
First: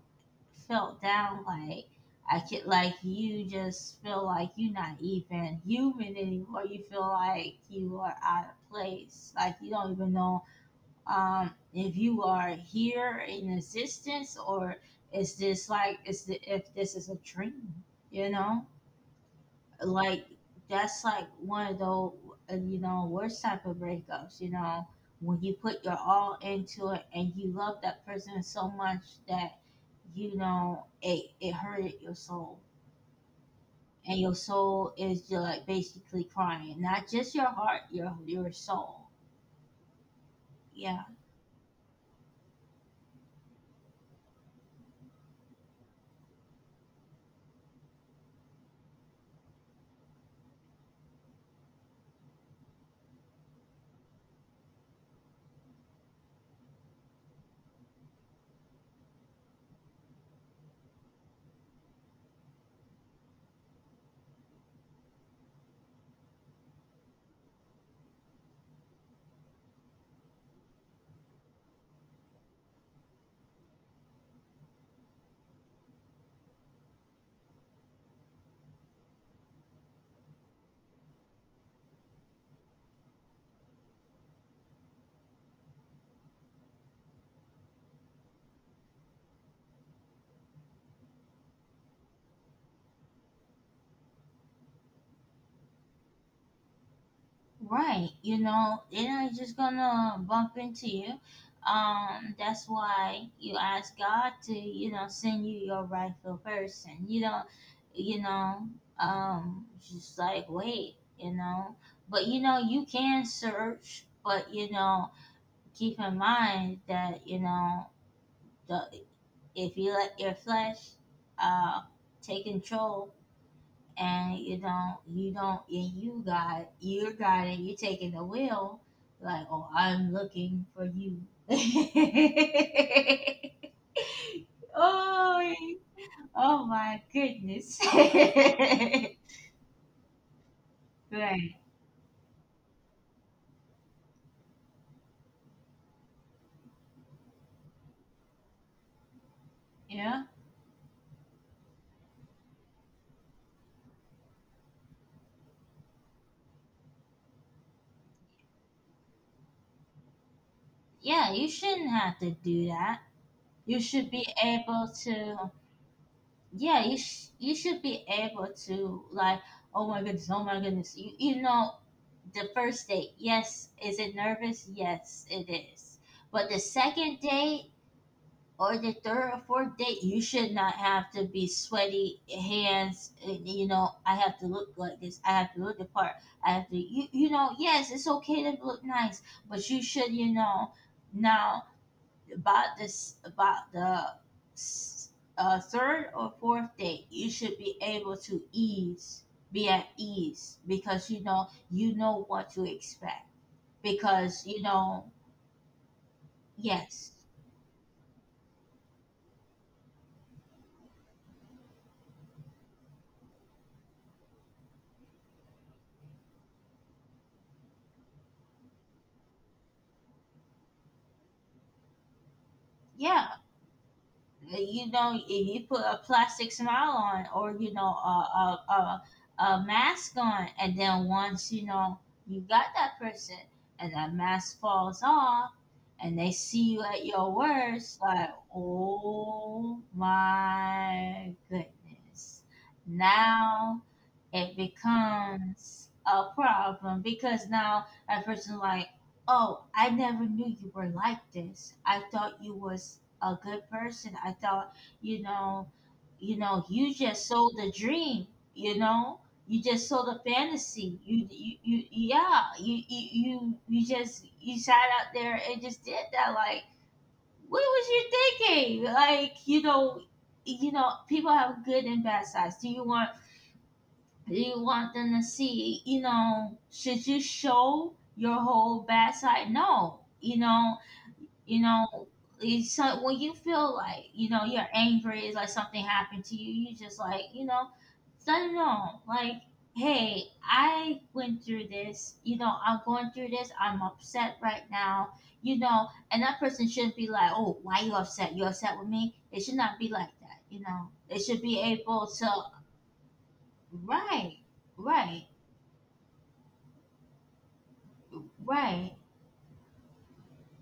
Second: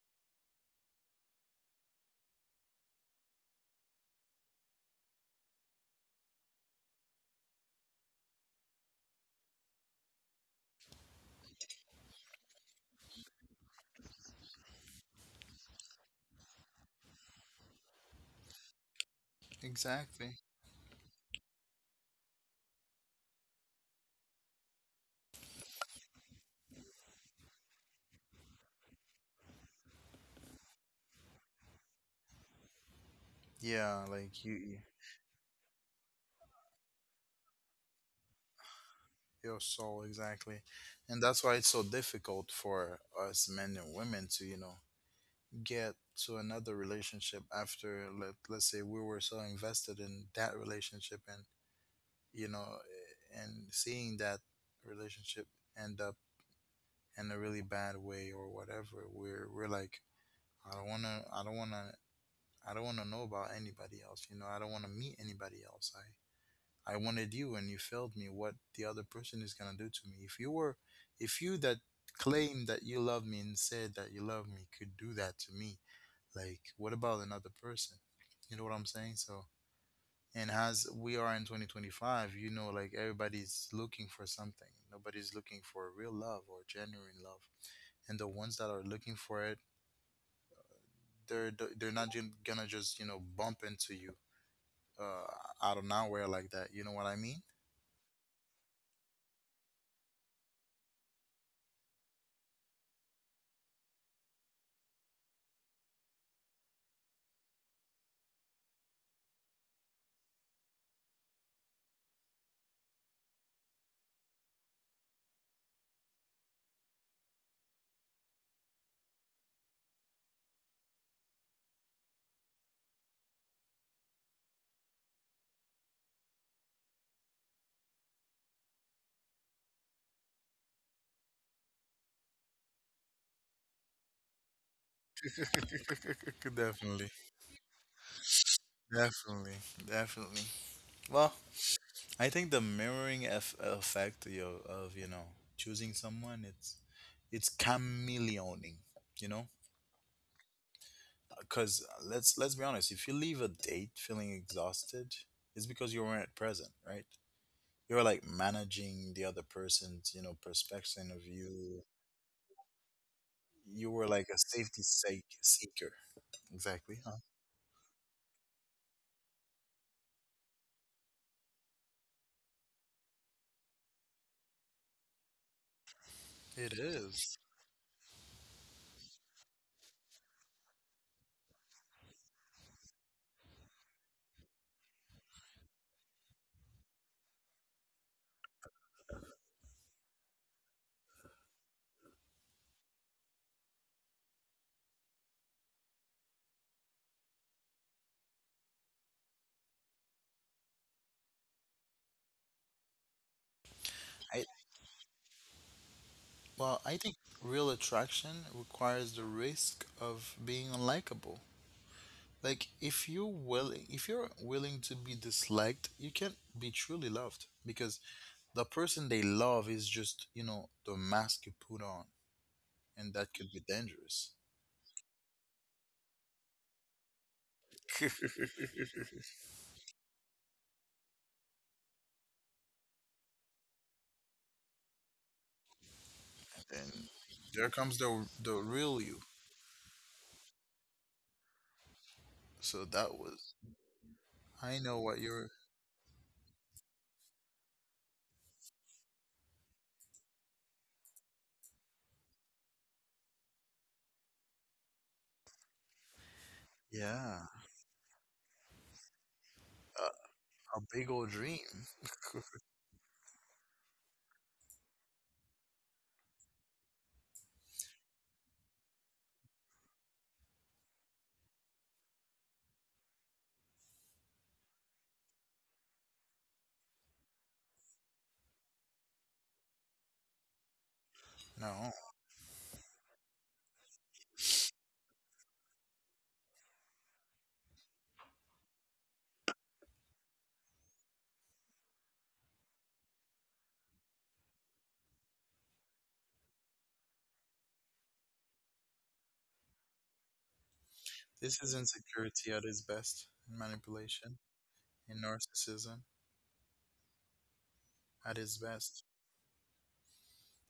[SPEAKER 2] felt down, like I could like you just feel like you're not even human anymore. You feel like you are out of place, like, you don't even know, um, if you are here in existence or is this like, is the, if this is a dream, you know. Like,
[SPEAKER 1] Exactly.
[SPEAKER 2] that's like one of those uh, you know, worst type of breakups, you know. When you put your all into it and you love that person so much that, you know, it, it hurted your soul,
[SPEAKER 1] Yeah,
[SPEAKER 2] and your
[SPEAKER 1] like you.
[SPEAKER 2] soul is just like basically crying, not just your heart, your your soul.
[SPEAKER 1] Your soul exactly.
[SPEAKER 2] Yeah.
[SPEAKER 1] And that's why it's so difficult for us men and women to, you know, get to another relationship after let, let's say we were so invested in that relationship, and, you know, and seeing that relationship end up in a really bad way or whatever. We're we're like, i don't want to i don't want to I don't want to know about anybody else. you know I don't want to meet anybody else. I. I wanted you and you failed me. What the other person is gonna do to me? If you were, if you that claim that you love me and said that you love me could do that to me, like, what about another person? You know what I'm saying? So, and as we are in twenty twenty five, you know, like, everybody's looking for something. Nobody's looking for real love or genuine love. And the ones that are looking for it, they're they're not ju- gonna just you know bump into you uh out of nowhere like that. You know what I mean?
[SPEAKER 2] Right. You know, they're not just gonna bump into you. Um, that's why you ask God to, you know, send you your rightful person. You know, you know, um, just like wait, you know. But you know, you can search, but you know, keep in mind that you know, the if you let your flesh, uh, take control, and you don't you don't and you got you're got it you're taking the wheel, like, "Oh, I'm looking for you." *laughs* Oh,
[SPEAKER 1] *laughs*
[SPEAKER 2] oh my
[SPEAKER 1] Definitely.
[SPEAKER 2] goodness. *laughs*
[SPEAKER 1] Definitely, definitely. Well,
[SPEAKER 2] Right.
[SPEAKER 1] I think the mirroring eff- effect of, your- of you know choosing someone, it's it's chameleoning, you know,
[SPEAKER 2] Yeah,
[SPEAKER 1] because let's let's be honest. If you leave a date feeling exhausted, it's because you weren't present, right? You were like managing the other person's, you know perspection of
[SPEAKER 2] yeah, you
[SPEAKER 1] you.
[SPEAKER 2] shouldn't have to do that. You
[SPEAKER 1] You were
[SPEAKER 2] should
[SPEAKER 1] like
[SPEAKER 2] be
[SPEAKER 1] a safety
[SPEAKER 2] able
[SPEAKER 1] sake
[SPEAKER 2] to...
[SPEAKER 1] seeker.
[SPEAKER 2] Yeah,
[SPEAKER 1] Exactly.
[SPEAKER 2] you,
[SPEAKER 1] Huh?
[SPEAKER 2] sh- you should be able to, like, oh my goodness, oh my goodness. You, you know the first date, yes. Is it nervous? Yes, it is. But the
[SPEAKER 1] It
[SPEAKER 2] second
[SPEAKER 1] is.
[SPEAKER 2] date or the third or fourth date, you should not have to be sweaty hands. uh, You know, I have to look like this. I have to look the part. I have to, you, you know, Yes, it's okay to look nice, but you should, you know, now, about this, about the s- uh, third or fourth date, you should be able to ease, be at ease because, you know, you know what to expect
[SPEAKER 1] I,
[SPEAKER 2] because you know
[SPEAKER 1] Well, I think
[SPEAKER 2] Yes.
[SPEAKER 1] real attraction requires the risk of being unlikable. Like if you're willing, if you're willing to be disliked, you can't be truly loved, because the person they love is just, you know, the mask you put on, and
[SPEAKER 2] Yeah.
[SPEAKER 1] that could be dangerous.
[SPEAKER 2] Uh, you know if you put a plastic smile on, or you know a
[SPEAKER 1] *laughs*
[SPEAKER 2] a, a, a mask on, and then once you know you got that person, and that mask falls off, and they see you
[SPEAKER 1] And
[SPEAKER 2] at your
[SPEAKER 1] there comes
[SPEAKER 2] worst,
[SPEAKER 1] the
[SPEAKER 2] like,
[SPEAKER 1] the real you.
[SPEAKER 2] oh my goodness.
[SPEAKER 1] So that was,
[SPEAKER 2] Now it
[SPEAKER 1] I know what you're,
[SPEAKER 2] becomes a problem because now that person's like, "Oh, I never knew you were like this. I thought you was a good person. I thought, you know, you know, you just
[SPEAKER 1] yeah,
[SPEAKER 2] sold a dream. You know, you just
[SPEAKER 1] a,
[SPEAKER 2] sold a
[SPEAKER 1] a
[SPEAKER 2] fantasy."
[SPEAKER 1] big old
[SPEAKER 2] You,
[SPEAKER 1] dream.
[SPEAKER 2] you, you yeah. You, you, you, you just you sat out there and just did that. Like, what was you thinking? Like, you know, you know, people have good and bad sides. Do you want? Do you want them to see? You know, should you show your whole bad side? No. You know, you
[SPEAKER 1] No,
[SPEAKER 2] know it's so, when you feel like you know you're angry, it's like something happened to you you just, like, you know let it know, like, "Hey, I went through this. you know I'm going through this. I'm upset right now you know And that person shouldn't be like, 'Oh, why you upset? You upset with me?' It should not be like that." You know they should
[SPEAKER 1] this
[SPEAKER 2] be
[SPEAKER 1] is
[SPEAKER 2] able to...
[SPEAKER 1] insecurity at its best, manipulation,
[SPEAKER 2] Right,
[SPEAKER 1] and
[SPEAKER 2] right,
[SPEAKER 1] narcissism at its
[SPEAKER 2] right,
[SPEAKER 1] best.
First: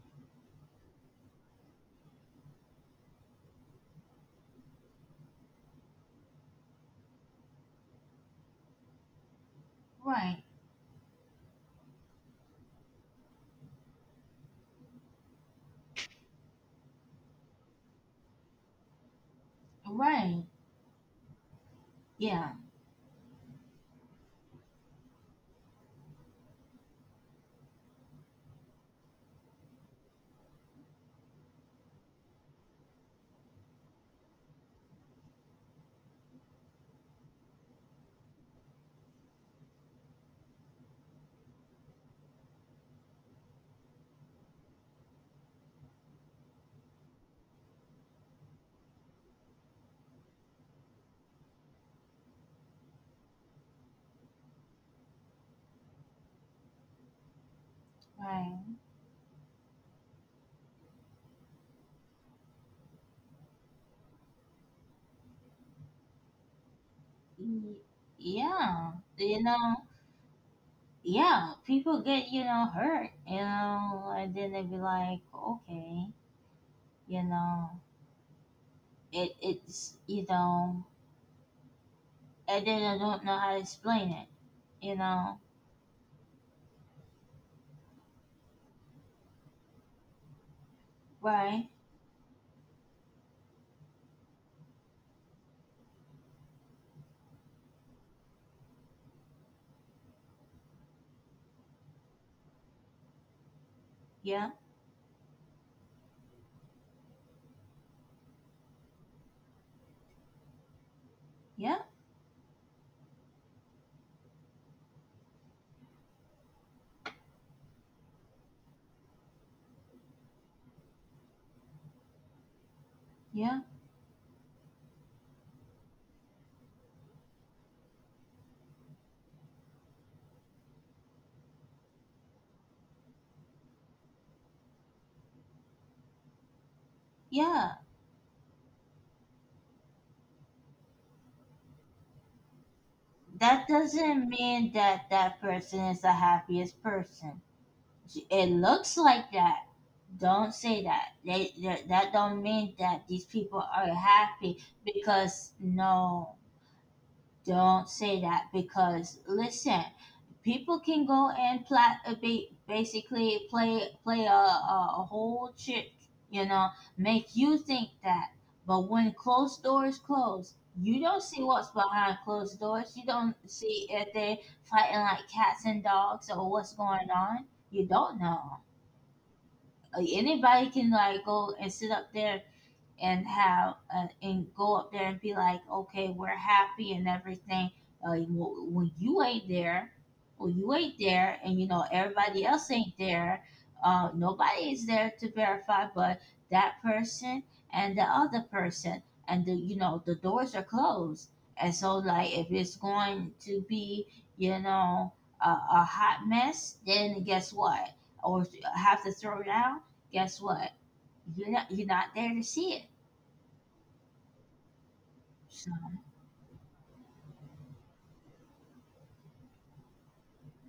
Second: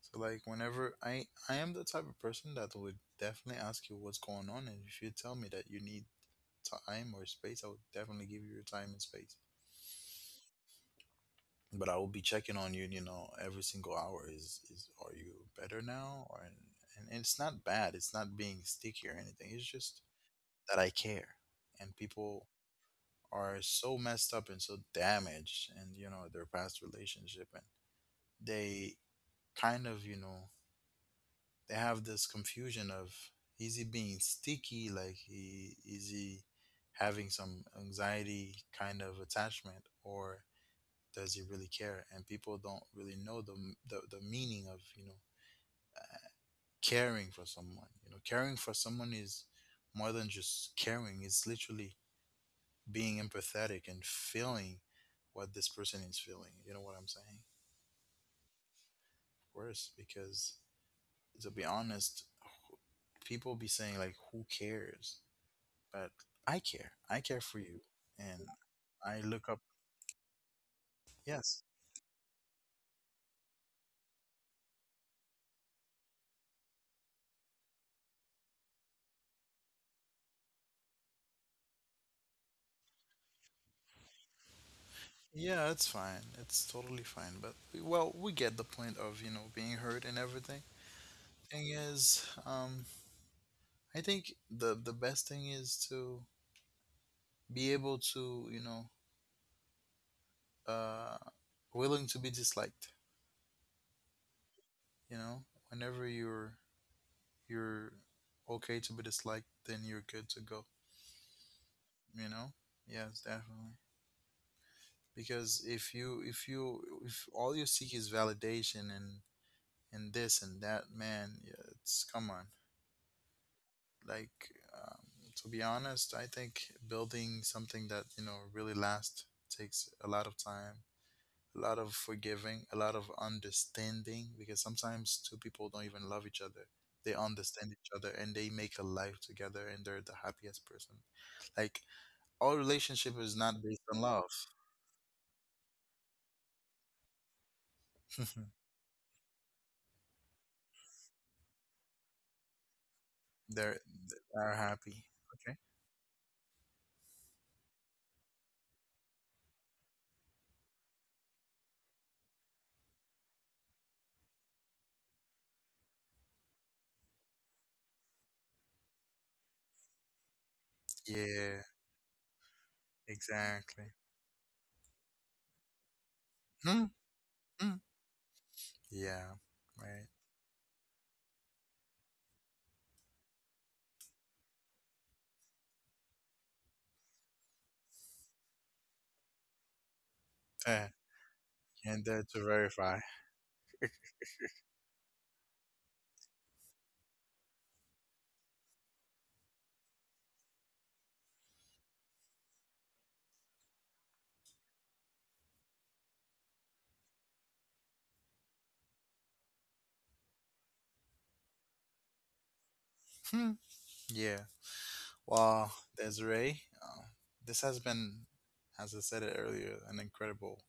[SPEAKER 1] So like whenever I I am the type of person that would definitely ask you what's going on, and if you tell me that you need time or space, I would definitely give you your time and space.
[SPEAKER 2] right,
[SPEAKER 1] But I will be checking on you, you know, every single hour. Is is are you better now? Or and, and it's not bad. It's not being sticky or anything. It's just
[SPEAKER 2] right.
[SPEAKER 1] that I care, and people
[SPEAKER 2] Yeah.
[SPEAKER 1] are so messed up and so damaged, and you know their past relationship, and they kind of you know they have this confusion of is he being sticky, like he is he having some anxiety kind of attachment, or does he really care? And people don't really know the, the the meaning of you know caring for someone. You know caring for someone is more than just caring. It's literally being empathetic and feeling what this person is feeling, you know what I'm saying?
[SPEAKER 2] Right.
[SPEAKER 1] Worse, because to be honest, people be saying like who cares, but I care. I care for
[SPEAKER 2] Y-
[SPEAKER 1] you, and
[SPEAKER 2] yeah
[SPEAKER 1] I
[SPEAKER 2] you
[SPEAKER 1] look up.
[SPEAKER 2] know yeah,
[SPEAKER 1] Yes,
[SPEAKER 2] people get, you know, hurt, you know, and then they be like, okay, you know, it, it's, you know, and then I don't know how to explain it, you know,
[SPEAKER 1] yeah, it's fine. It's totally fine. But well, we get the point of you know being hurt and everything.
[SPEAKER 2] right?
[SPEAKER 1] Thing is, um, I think the the best thing is to be able to you know uh willing to be disliked.
[SPEAKER 2] Yeah,
[SPEAKER 1] You know, whenever you're you're okay to be disliked, then you're good to go.
[SPEAKER 2] yeah,
[SPEAKER 1] You know, yes, definitely. Because if you if you if all you seek is validation and and this and that. Man, yeah, it's, come on.
[SPEAKER 2] yeah,
[SPEAKER 1] Like, um, to be honest, I think building something that you know really lasts takes a lot of time, a lot of forgiving, a lot of understanding. Because sometimes two people don't even love each other. They understand
[SPEAKER 2] yeah.
[SPEAKER 1] each other and they make a life together, and they're the happiest person. Like, all relationship is not
[SPEAKER 2] That
[SPEAKER 1] based on
[SPEAKER 2] doesn't
[SPEAKER 1] love.
[SPEAKER 2] mean that that person is the happiest person. It
[SPEAKER 1] *laughs*
[SPEAKER 2] looks like that. Don't say that. They, that that don't mean that these people
[SPEAKER 1] they're
[SPEAKER 2] are
[SPEAKER 1] they are
[SPEAKER 2] happy,
[SPEAKER 1] happy.
[SPEAKER 2] because
[SPEAKER 1] Okay.
[SPEAKER 2] no. Don't say that because, listen, people can go and pla- uh, ba- basically play play a, a, a whole trick, you know, make you think that. But when closed doors close, you don't see
[SPEAKER 1] Yeah.
[SPEAKER 2] what's behind closed doors. You don't
[SPEAKER 1] Exactly.
[SPEAKER 2] see if they fighting like cats and dogs or what's
[SPEAKER 1] Hmm.
[SPEAKER 2] going on.
[SPEAKER 1] Hmm.
[SPEAKER 2] You don't know.
[SPEAKER 1] Yeah.
[SPEAKER 2] Uh,
[SPEAKER 1] Right.
[SPEAKER 2] Anybody can, like, go and sit up there and have uh, and go up there and be like, "Okay, we're happy and everything." Uh, when you ain't there, when you
[SPEAKER 1] Uh,
[SPEAKER 2] ain't there, and you know
[SPEAKER 1] and there to
[SPEAKER 2] everybody else ain't
[SPEAKER 1] verify.
[SPEAKER 2] there, uh, nobody is there to verify. But that person and the other person, and the you know the doors are closed, and so, like, if it's going to be you know a, a hot mess, then guess what? Or have to throw down, guess what? You're not, you're not there to see it.
[SPEAKER 1] Hmm. Yeah.
[SPEAKER 2] So,
[SPEAKER 1] Well, Desiree, uh, this has been, as I said it earlier, an incredible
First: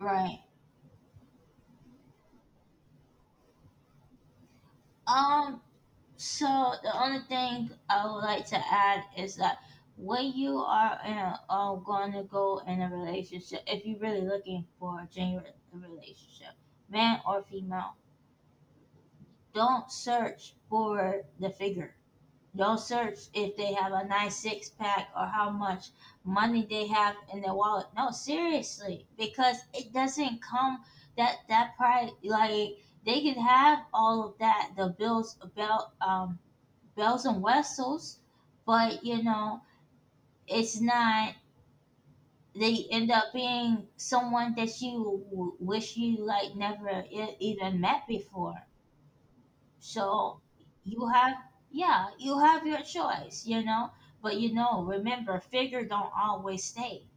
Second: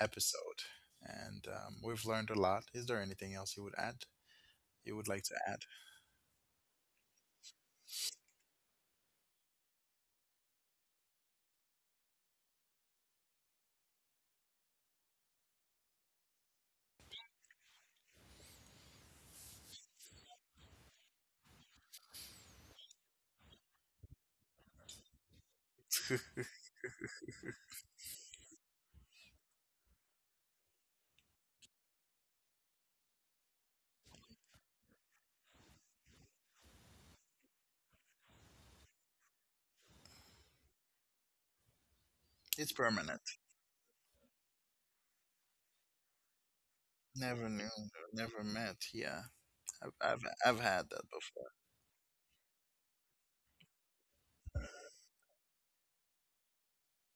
[SPEAKER 2] right.
[SPEAKER 1] episode, and um, we've learned a lot. Is there anything else you would add? You would like to add?
[SPEAKER 2] Um. So the only thing I would like to add is that when you are in a, um, going to go in a relationship, if you're really looking for a genuine relationship, man or female, don't search for the figure. Don't search if they have a nice six pack or how much money they have in their wallet. No, seriously, because it doesn't come that that price. Like, they can have all of that, the bills, bell, um, bells and whistles, but you know it's not.
[SPEAKER 1] It's
[SPEAKER 2] They end
[SPEAKER 1] permanent.
[SPEAKER 2] up being someone that you w- wish you, like, never e-
[SPEAKER 1] Never knew,
[SPEAKER 2] even met
[SPEAKER 1] never
[SPEAKER 2] before.
[SPEAKER 1] met. Yeah, I've I've,
[SPEAKER 2] So
[SPEAKER 1] I've had that
[SPEAKER 2] you have, yeah, you have your choice, you know. But you know, remember, figure don't always stay.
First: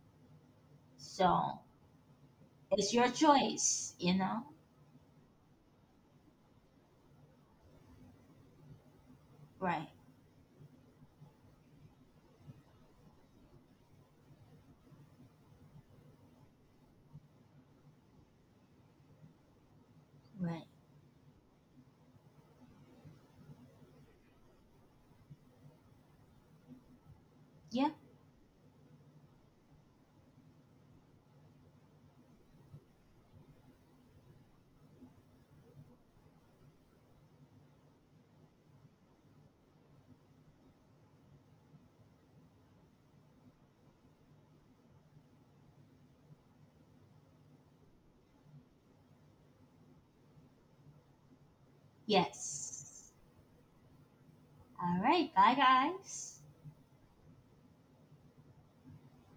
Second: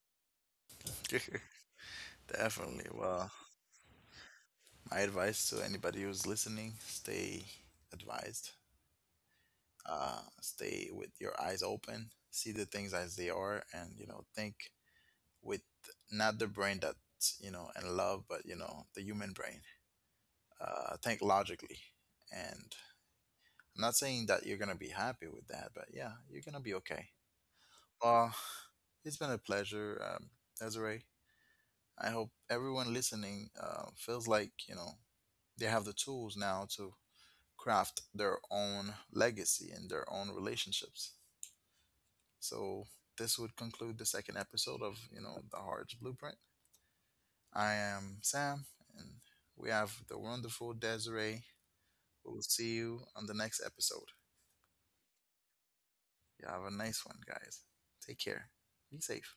[SPEAKER 1] before.
[SPEAKER 2] So
[SPEAKER 1] *laughs* Definitely.
[SPEAKER 2] it's your
[SPEAKER 1] Well,
[SPEAKER 2] choice, you know.
[SPEAKER 1] my advice to anybody who's listening: stay advised,
[SPEAKER 2] Right,
[SPEAKER 1] uh, stay with your eyes open, see the things as they are, and you know, think with not the brain that's you know in love, but you know, the human brain.
[SPEAKER 2] right.
[SPEAKER 1] Uh, think logically, and I'm not saying that you're gonna be happy with that, but yeah, you're gonna be okay.
[SPEAKER 2] Yeah,
[SPEAKER 1] Well, it's been a pleasure, um, Desiree. I hope everyone listening uh, feels like you know they have the tools now to craft their own legacy and their own relationships. So this would conclude the second episode of you know the Heart's Blueprint. I am Sam, and we have the wonderful Desiree. We'll see
[SPEAKER 2] yes.
[SPEAKER 1] you on the next episode.
[SPEAKER 2] All right. Bye, guys.
[SPEAKER 1] You have a nice one, guys. Take care. Be safe.